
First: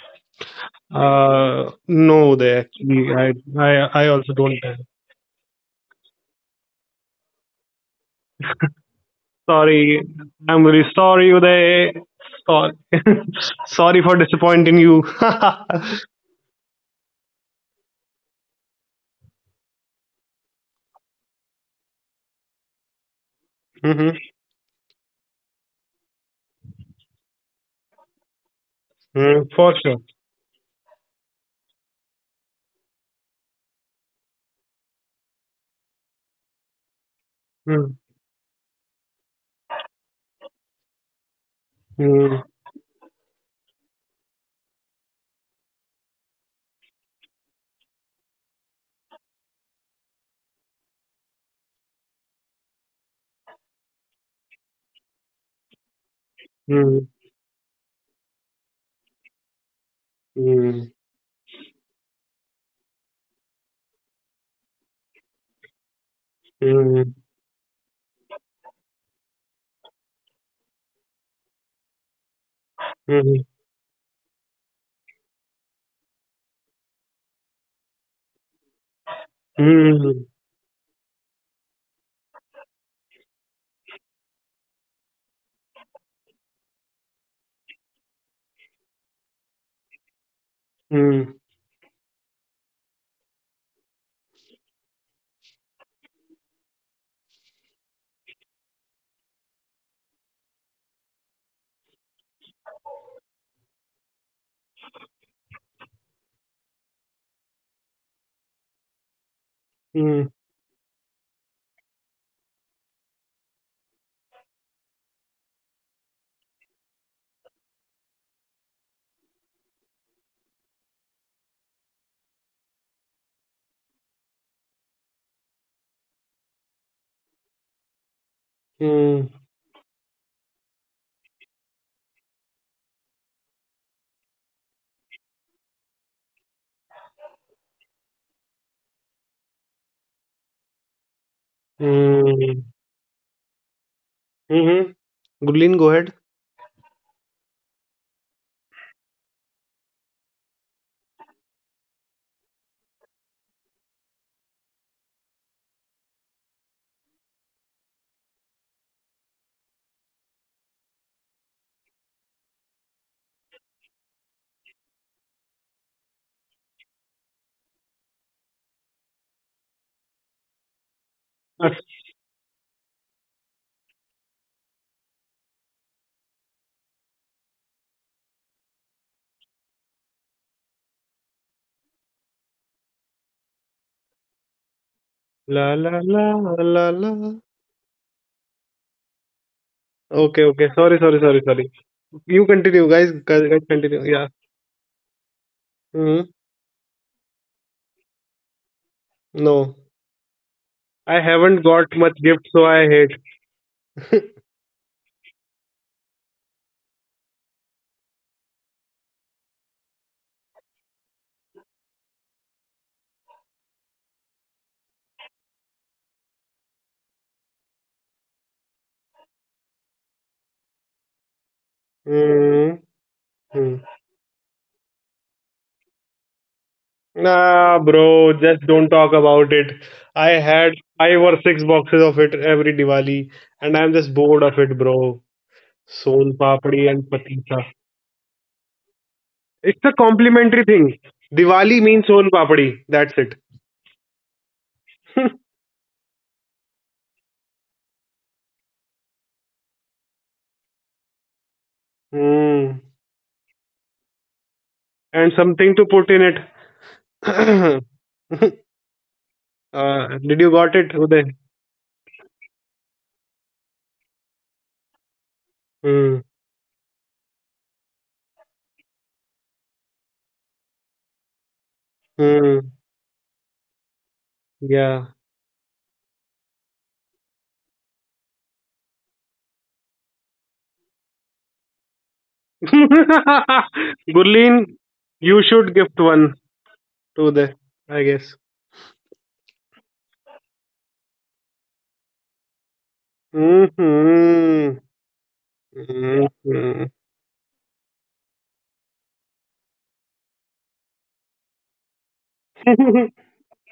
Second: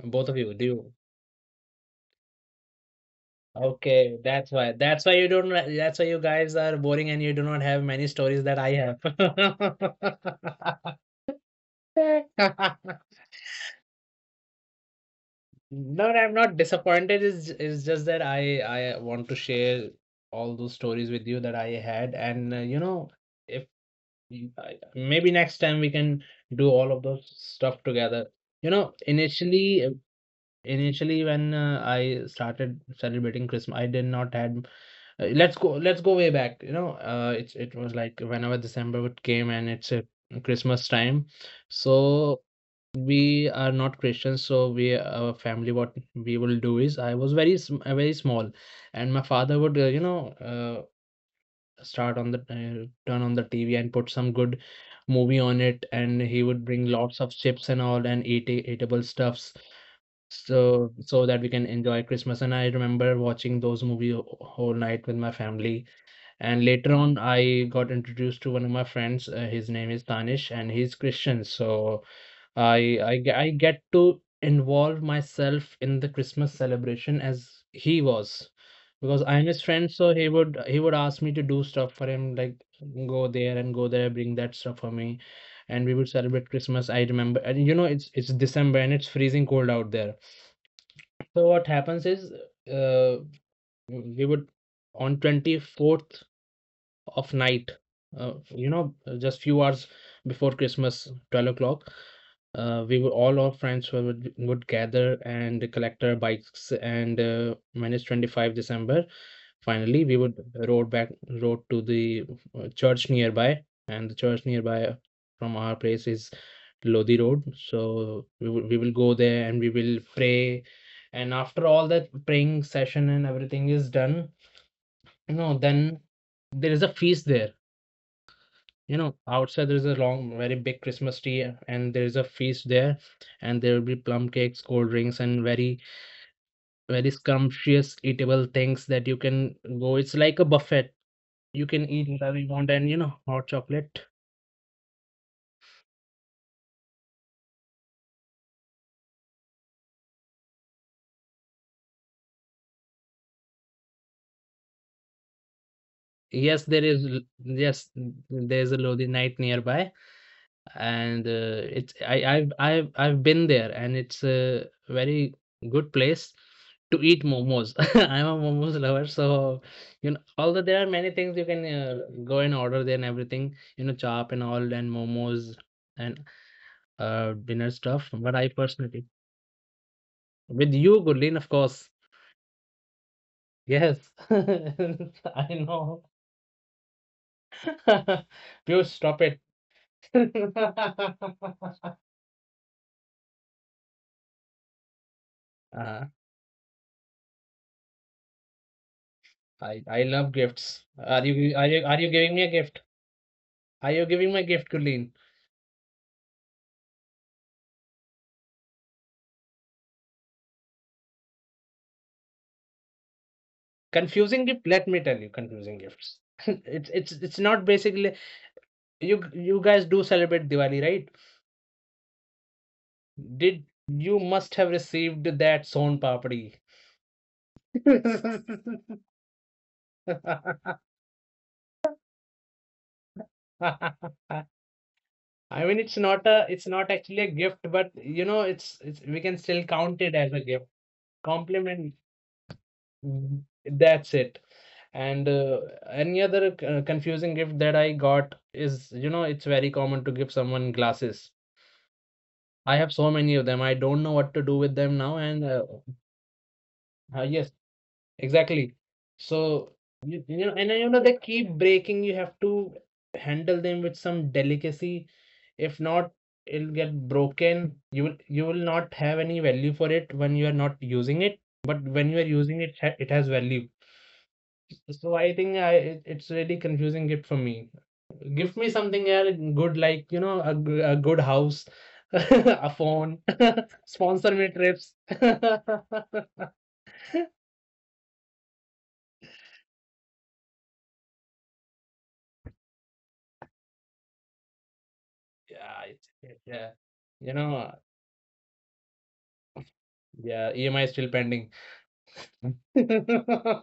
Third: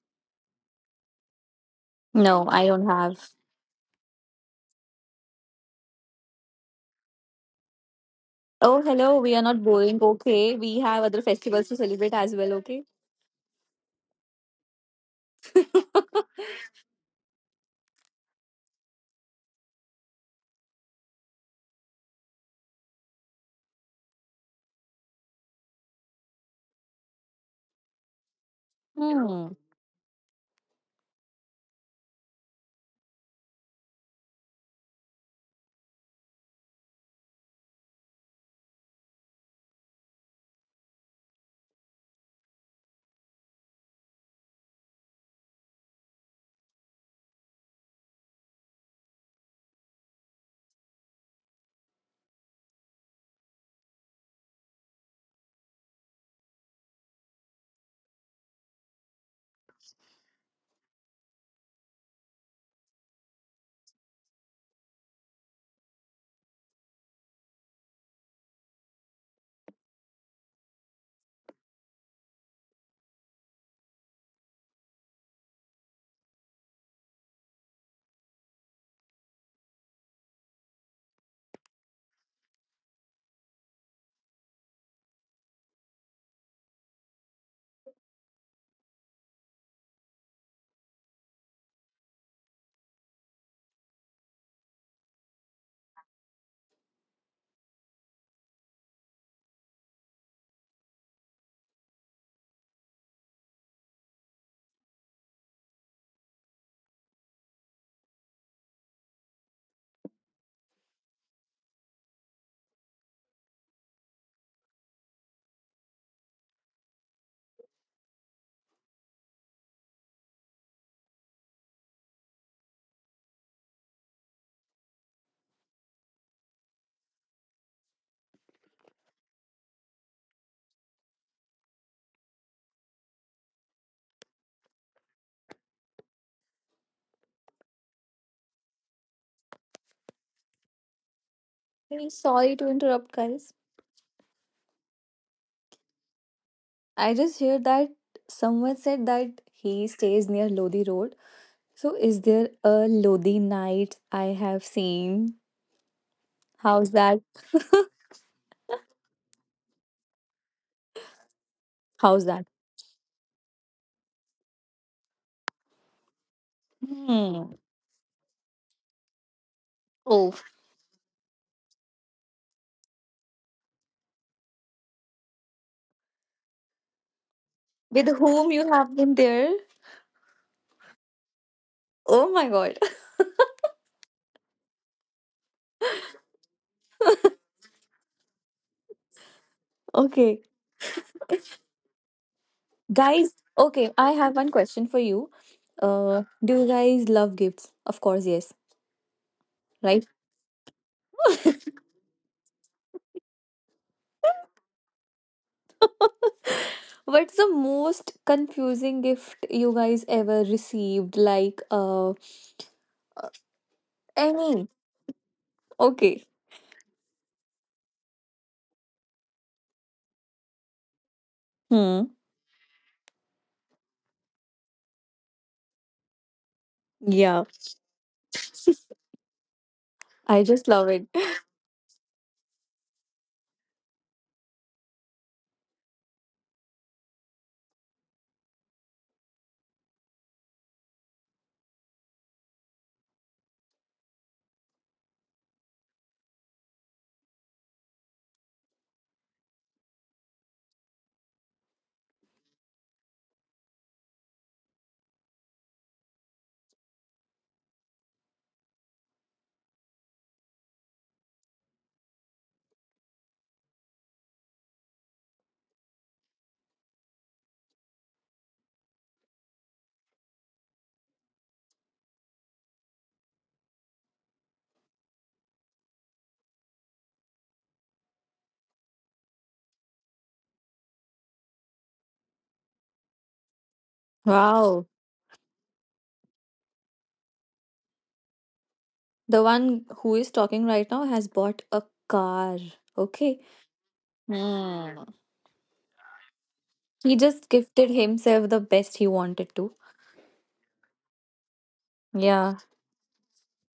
C: Both of you, do you?
A: No,
B: No,
A: they
B: I don't
A: actually,
B: have.
A: I
C: Okay,
A: also
C: that's
A: don't
C: why.
A: have.
C: That's why you don't. That's why you guys are boring and you do not have many stories that I
B: Oh, hello. We are not boring.
A: Sorry.
B: Okay.
A: I'm
B: We
A: really
B: have other
A: sorry,
B: festivals to
A: Uday.
B: celebrate as well.
A: Sorry.
C: have.
B: Okay.
A: sorry for disappointing you.
C: No, I'm not disappointed. Is just that I want to share all those stories with you that I had, and you know, if
A: Hmm.
C: maybe next time we can do all of those stuff together. You know,
B: Hmm.
A: Mm, for sure.
C: initially when I started celebrating Christmas, I did not had. Let's go. Let's go way back. It's it was
A: Mm,
C: like whenever December would came and it's a Christmas time, so
A: mm,
C: we are not Christians, so we our family what we will do is I was very small, and my father would start on the turn on the TV and put some good movie on it, and he would bring
A: mm,
C: lots of chips and all and eat eatable stuffs
A: mm,
C: so so that we can enjoy Christmas. And I remember watching those movies whole night with my family. And later
A: mm,
C: on, I got introduced to one of my friends. His name is Tanish, and he's Christian, so
A: mm,
C: I get to involve myself in the Christmas celebration as he was. Because I'm his friend, so
A: mm,
C: he would ask me to do stuff for him, like go there and go there, bring that stuff for me. And we would celebrate Christmas. I remember, and you know, it's December and it's freezing cold out there.
A: mm,
C: So what happens is, uh, we would on 24th of night uh, you know just few hours before Christmas, 12 o'clock, we were all our friends were, would gather and collect our bikes, and minus 25 December, finally we
A: mm,
C: would rode back rode to the church nearby. And the church nearby from our place is Lodi Road, so we will go there and we will pray. And after all that praying session and everything is done, you know, then there is a feast there. You know,
A: mm.
C: outside there's a long, very big Christmas tree and there's a feast there. And there will be plum cakes, cold drinks, and very, very scrumptious eatable things that you can go. It's like a buffet. You can
B: Hey,
C: eat whatever
B: sorry
C: you
B: to
C: want,
A: Mm.
C: and you
B: interrupt,
C: know,
B: guys.
C: hot chocolate.
A: Mhm. Gulin, go ahead.
B: I just heard that someone said that he stays near Lodi Road. So, is there a Lodi night I have seen?
C: Yes,
B: How's
C: there is
B: that?
C: yes, there's a Lodi night nearby. And it's
B: How's that?
C: I've been there, and it's a very good place to eat
B: Hmm.
C: momos. I'm a momos lover, so you know,
B: Oh,
C: although there are many things you can go and order there and everything, you know, chop and all and momos and dinner
B: with
C: stuff. But
B: whom
C: I
B: you have been
C: personally,
B: there?
C: with you, Gurleen, of course,
B: Oh my God.
C: yes, I
A: La
C: know.
A: la la la la.
C: You stop it.
B: Okay.
A: Okay, okay. Sorry, sorry, sorry, sorry. You continue,
B: Guys,
A: guys. Guys,
B: okay,
A: guys,
B: I have
A: continue.
B: one
A: Yeah.
B: question for you.
C: Uh,
A: Hmm.
B: Do you guys love gifts? Of course, yes,
C: I
B: right?
A: No,
C: I love gifts. Are
A: I haven't
C: you
A: got much
C: giving me a
A: gift, so
C: gift?
A: I hate.
C: Are you giving me a gift, Kulin?
B: What's the most confusing gift you guys ever received? Like,
C: Confusing
B: any?
C: gift. Let me tell you, confusing
B: Okay.
C: gifts. It's not basically you you guys do celebrate Diwali, right?
B: Hmm.
A: Mm-hmm.
C: Did you must have received that son papdi?
B: Yeah,
A: Nah, bro. Just don't talk about it. I
B: I just
A: had
B: love it.
A: five or six boxes of it every Diwali, and I'm just bored of it, bro.
C: I mean, it's
A: Son
C: not a it's
A: papdi
C: not
A: and
C: actually a
A: patisa.
C: gift, but you know, it's we can still
A: It's a
C: count it as a
A: complimentary
C: gift.
A: thing. Diwali
C: Compliment.
A: means son papdi. That's it.
C: That's it. And any other confusing gift that I got is, you know, it's very common to give someone glasses.
A: Hmm.
C: I have so many of them. I don't know what to do with them now.
A: And
C: And
A: something to put in
C: yes,
A: it.
C: exactly. So,
A: Did you
C: you know,
A: got
C: and
A: it,
C: you know, they
A: Uday?
C: keep breaking. You have to handle them with some delicacy. If not,
A: Hmm.
C: it'll get broken. You will not have any value for it when you are not using it. But when you are using
A: Hmm.
C: it, it has value.
A: Yeah.
C: So I think it's really confusing it for me. Give me something else good, like you know, a good house, a phone, sponsor me
A: Gurleen,
B: Wow.
C: trips.
A: you should gift one to Uday, I guess.
B: The one who is talking right now has bought a car. Okay.
A: Hmm.
B: Hmm.
C: Yeah,
A: Hmm.
B: He
C: you
B: just
C: know,
B: gifted himself the best he wanted to.
C: yeah, EMI is still pending.
B: Yeah.
C: I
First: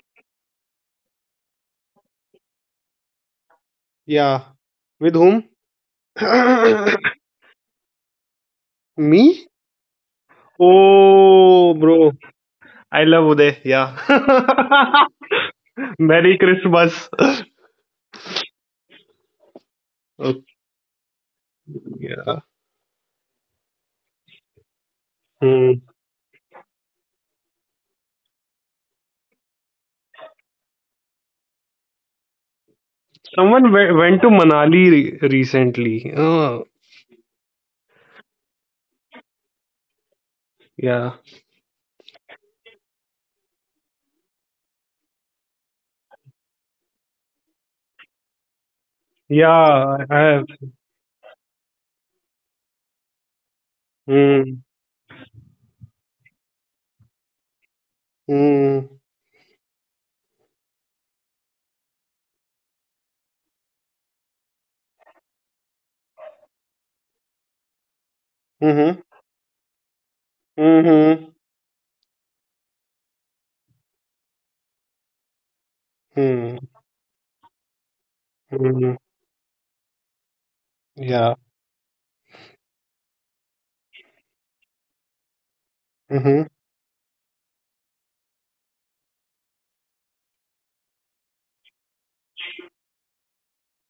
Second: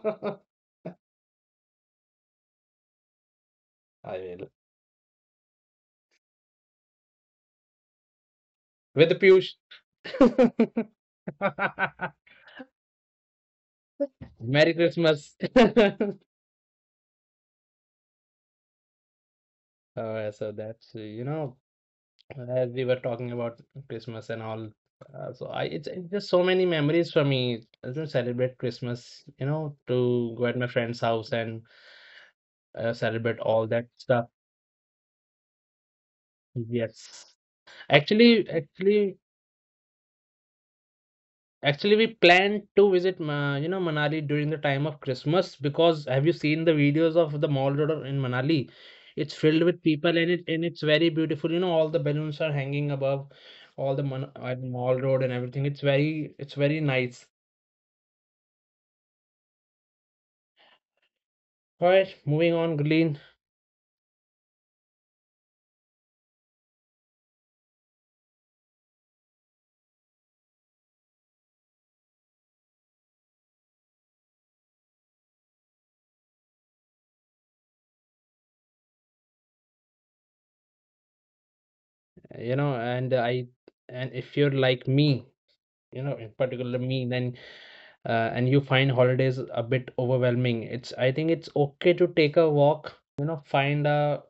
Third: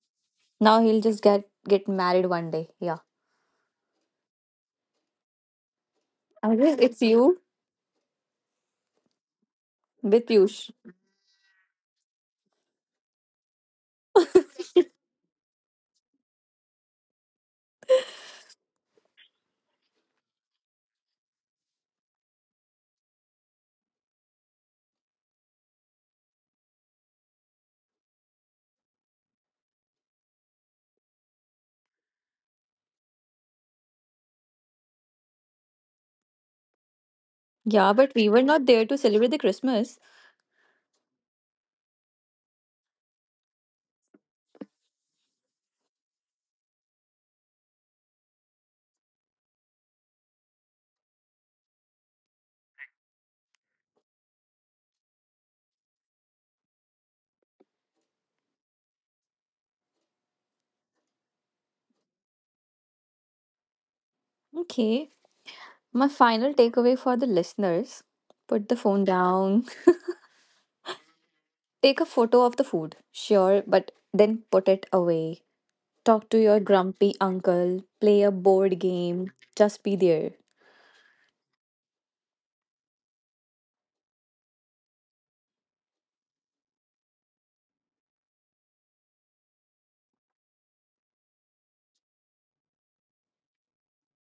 B: Now he'll just get married one day. Yeah.
A: yeah.
C: will
A: With whom?
B: Arif, it's you
C: with
A: Me?
C: Piyush.
B: with Piyush.
A: Oh, bro. I love Uday. Yeah.
C: Merry Christmas.
A: Merry Christmas.
C: Uh,
A: okay.
C: so that's
A: Yeah.
C: as we were talking about Christmas and all. So
A: Hmm.
C: it's just so many memories for me to celebrate Christmas, you know, to go at my friend's house and celebrate all
A: Someone
C: that stuff.
A: went to Manali recently. Oh,
C: Yes.
B: Yeah, but we were
C: Actually,
B: not there to
C: actually,
B: celebrate the Christmas.
A: yeah.
C: actually, we planned to visit, you know, Manali during the time of Christmas, because have you seen the videos of the mall road in Manali? It's
A: Yeah,
C: filled with
A: I
C: people and
A: have.
C: it's very beautiful. You know, all the balloons are hanging above all the man
A: Mm,
C: mall road and everything. It's very nice.
A: mm,
C: All right, moving on, Gleen.
B: Okay. My final takeaway for the listeners, put the phone
A: mm-hmm,
B: down.
A: mm-hmm,
B: Take a photo of the food, sure, but then put it away. Talk to your
A: mm,
B: grumpy uncle. Play a board
A: mm,
B: game. Just be there.
A: yeah.
C: You know, and I, and if you're like me, you know, in
A: Mm-hmm,
C: particular me, then and you find holidays a bit overwhelming. It's I think it's okay to take a walk. You know, find a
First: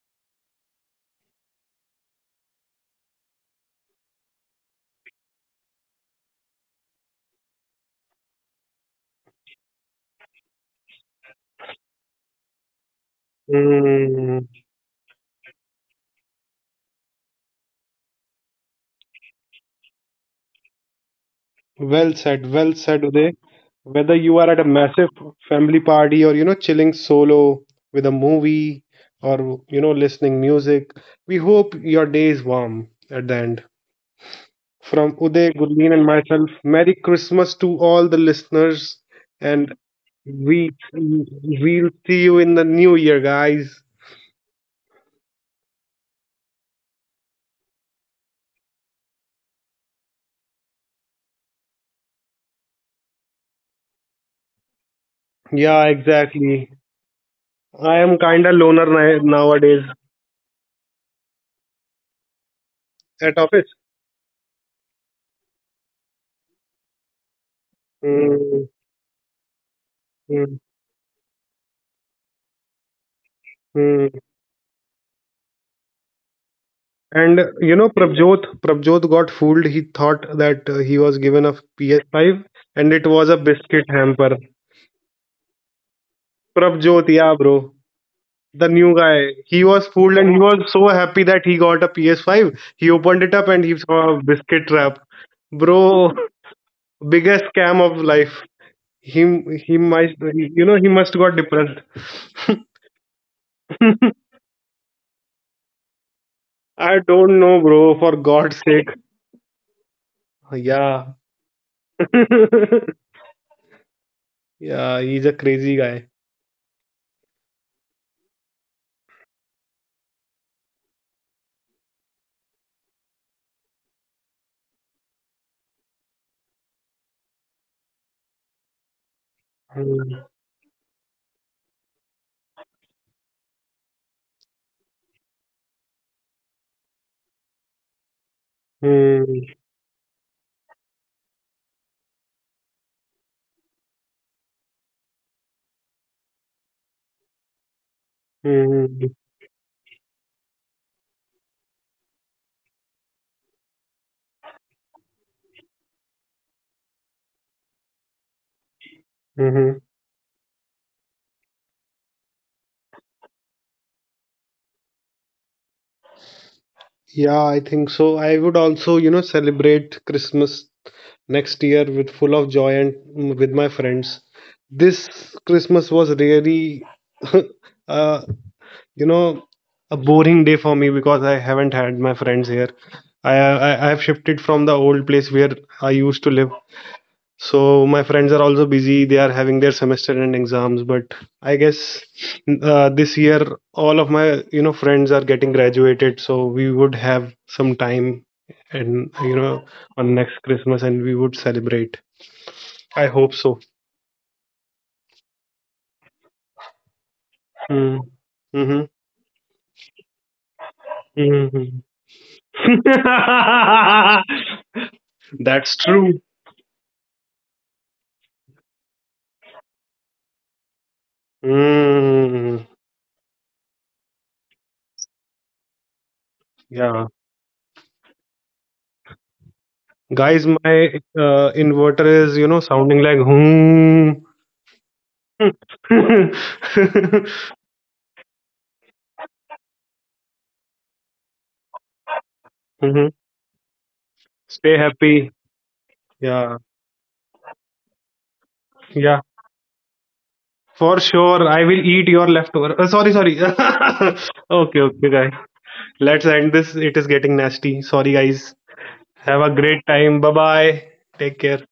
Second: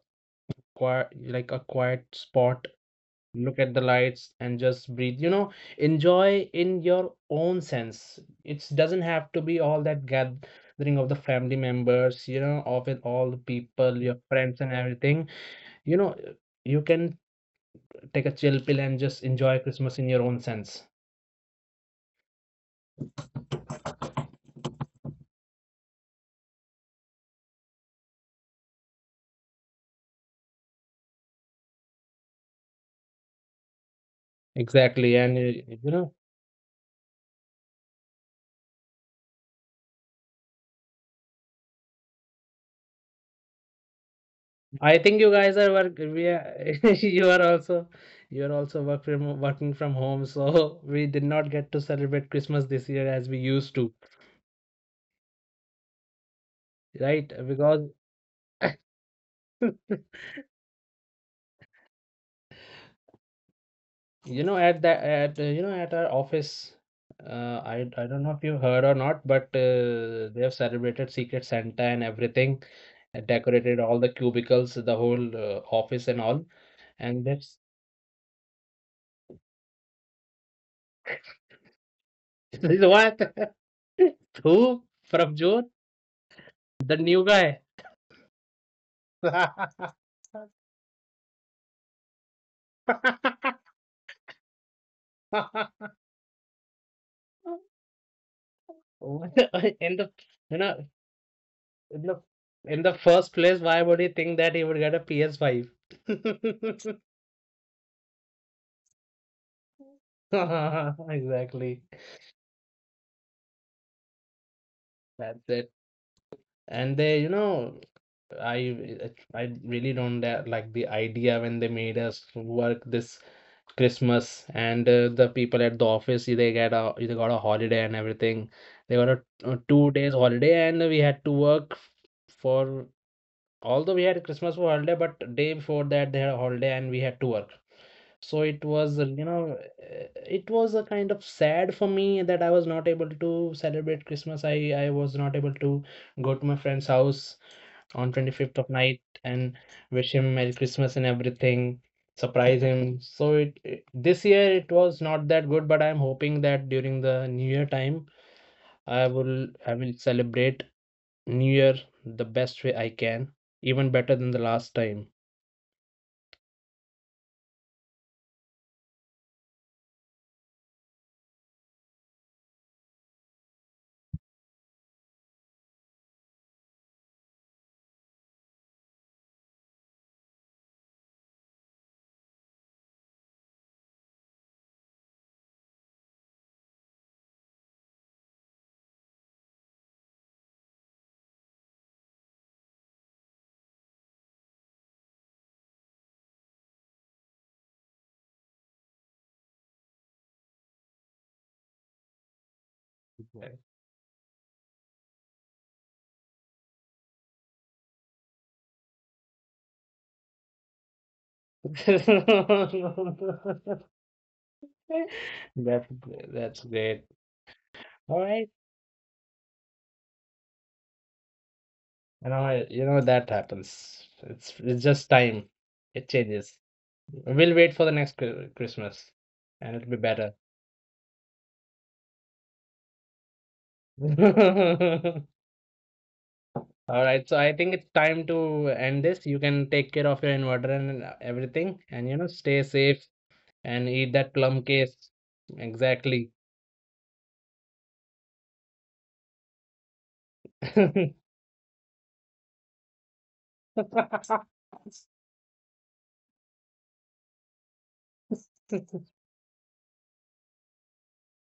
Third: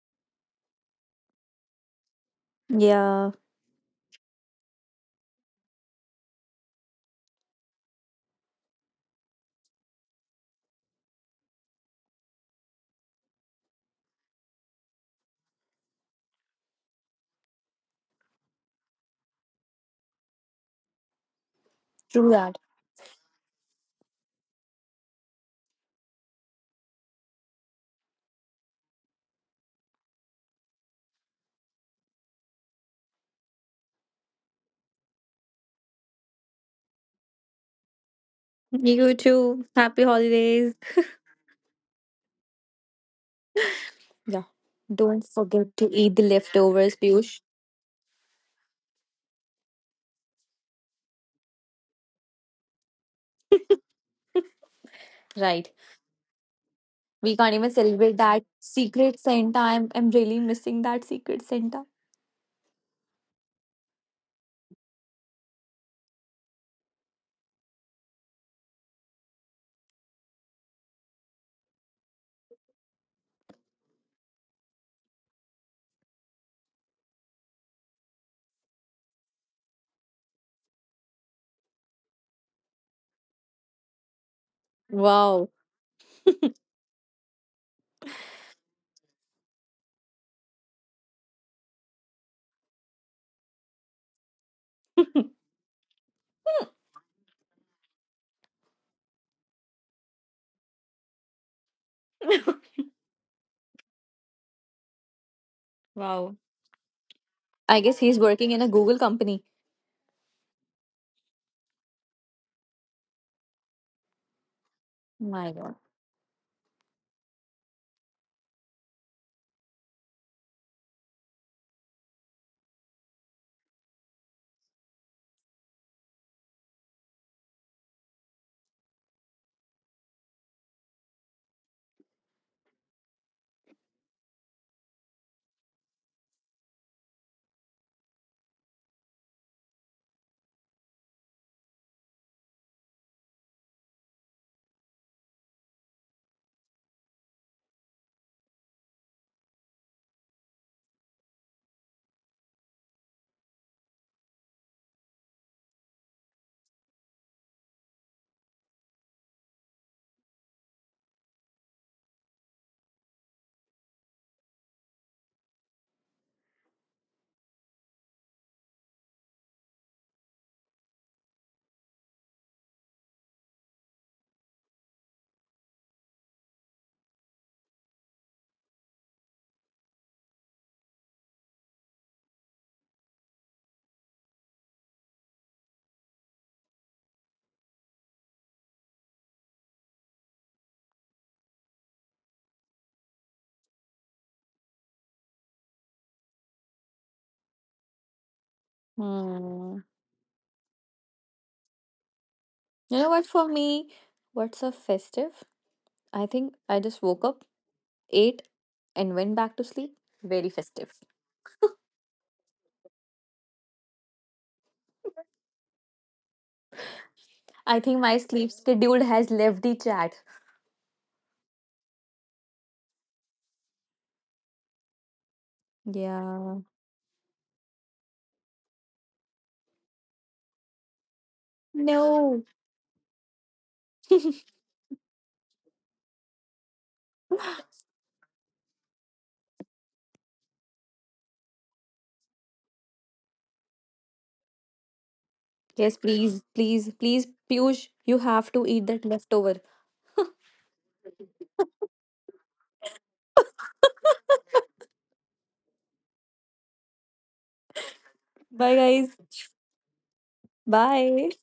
C: quiet like a quiet spot,
B: Yeah,
C: look at the lights, and just breathe. You know, enjoy in your own sense. It doesn't have to be all that gathering of the family members. You know, of it all the people, your friends,
A: mm.
C: and everything. You know, you can take a chill pill and just enjoy Christmas in your own sense.
B: true that.
A: Well said, Uday. Whether you are at a massive family party or, you know, chilling solo with a movie, or you know, listening music, we hope your day is warm at the end.
C: Exactly,
A: From
C: and
A: Uday,
C: you
A: Gurleen, and
C: know,
A: myself, Merry Christmas to all the listeners,
B: You too.
A: and
B: Happy holidays.
A: we we'll see you in the new year, guys.
B: Yeah.
C: I think
B: Don't
C: you guys are
B: forget to
C: work.
B: eat the
C: We are,
B: leftovers,
C: you are
B: Piyush.
C: also you are also work from, working from home, so we did not get to celebrate Christmas this year as we used to,
B: Right.
A: Yeah, exactly.
C: right?
B: We can't even
C: Because
A: I am
B: celebrate that
A: kinda loner
B: secret Santa.
A: nowadays
B: I'm, I'm really missing that secret Santa.
A: at office.
C: you know at that at you know at our office, I don't know if you
A: Mm,
C: heard or not, but they
A: mm,
C: have celebrated Secret Santa and everything decorated all
A: mm.
C: the cubicles, the whole office and all. And
A: And
C: they've
A: you know, Prabjot got fooled. He thought that he was given a PS5, and
C: he's
A: it was
C: what?
A: a biscuit hamper.
C: Who from
B: Wow.
C: June?
A: Prabjot,
C: The
A: yeah,
C: new
A: bro.
C: guy.
A: The new guy, he was fooled, and he was so happy that he got a PS5. He opened it up and he saw a biscuit trap, bro. Biggest scam of life. He might,
C: in the
A: you know,
C: you
A: he
C: know
A: must got depressed.
C: in the in the first place, why would he think that he would get a PS5?
B: Wow.
A: I don't know, bro,
B: I
A: for
B: guess he's
A: god's
B: working in a
A: sake.
B: Google company.
A: Yeah.
C: Exactly.
A: Yeah, he's a
C: That's
B: My
A: crazy
C: it.
B: God.
A: guy.
C: And they, you know, I really don't like the idea when they made us work this Christmas, and the people at the office they got a holiday and everything. They got a two
A: Hmm.
C: days holiday and we had to work for although we had Christmas for holiday, but day before that they had a holiday and we had to work. So it was
A: Hmm.
C: it was a kind of sad for me that I was not able to celebrate Christmas. I was not able to go to my friend's house on 25th of
A: Hmm.
C: night and wish him Merry Christmas and everything, surprise him. So this year it was not that good, but I'm hoping that during the New Year time,
A: Mhm.
C: I will celebrate New Year the best way I can, even better than the last time.
A: Yeah, I think so. I would also, you know, celebrate Christmas next year with full of joy and, mm, with my friends. This Christmas was really, uh, you know, a boring day for me because I haven't had my friends here. I have shifted from the old place where I used to live. So my friends are also busy. They are having their semester and exams. But I guess this year all of my, you know, friends are getting graduated. So we would have some time, and you know,
B: Hmm.
A: on next Christmas, and we would celebrate. I
B: You know
A: hope
B: what,
A: so.
B: for
C: Right.
B: me, what's a festive? I think I just woke up,
A: Mm.
B: ate,
A: Mm-hmm.
B: and went back to sleep. Very festive.
A: Mm-hmm. That's true.
C: That's great.
B: I think my
C: All right,
B: sleep schedule has left the chat.
A: Mm.
C: you know that happens. It's just time. It changes.
B: Yeah.
A: Yeah.
C: We'll wait for the next Christmas and it'll be
A: Guys,
C: better.
A: my inverter is, you know,
B: No.
A: sounding like hmm.
C: All right, so I think it's time to end this. You can take care of your inverter and everything, and you know, stay
A: Mhm.
C: safe and eat that
A: Stay
C: plum case.
A: happy.
B: Yes,
A: Yeah.
C: Exactly.
B: please, please, please, Piyush, you have to eat
A: Yeah.
B: that leftover.
A: For sure. I will eat your leftover. Sorry, sorry. okay, okay, guys. Let's end this. It is getting nasty. Sorry, guys.
B: Bye, guys.
A: Have a great time. Bye bye. Take
B: Bye.
A: care.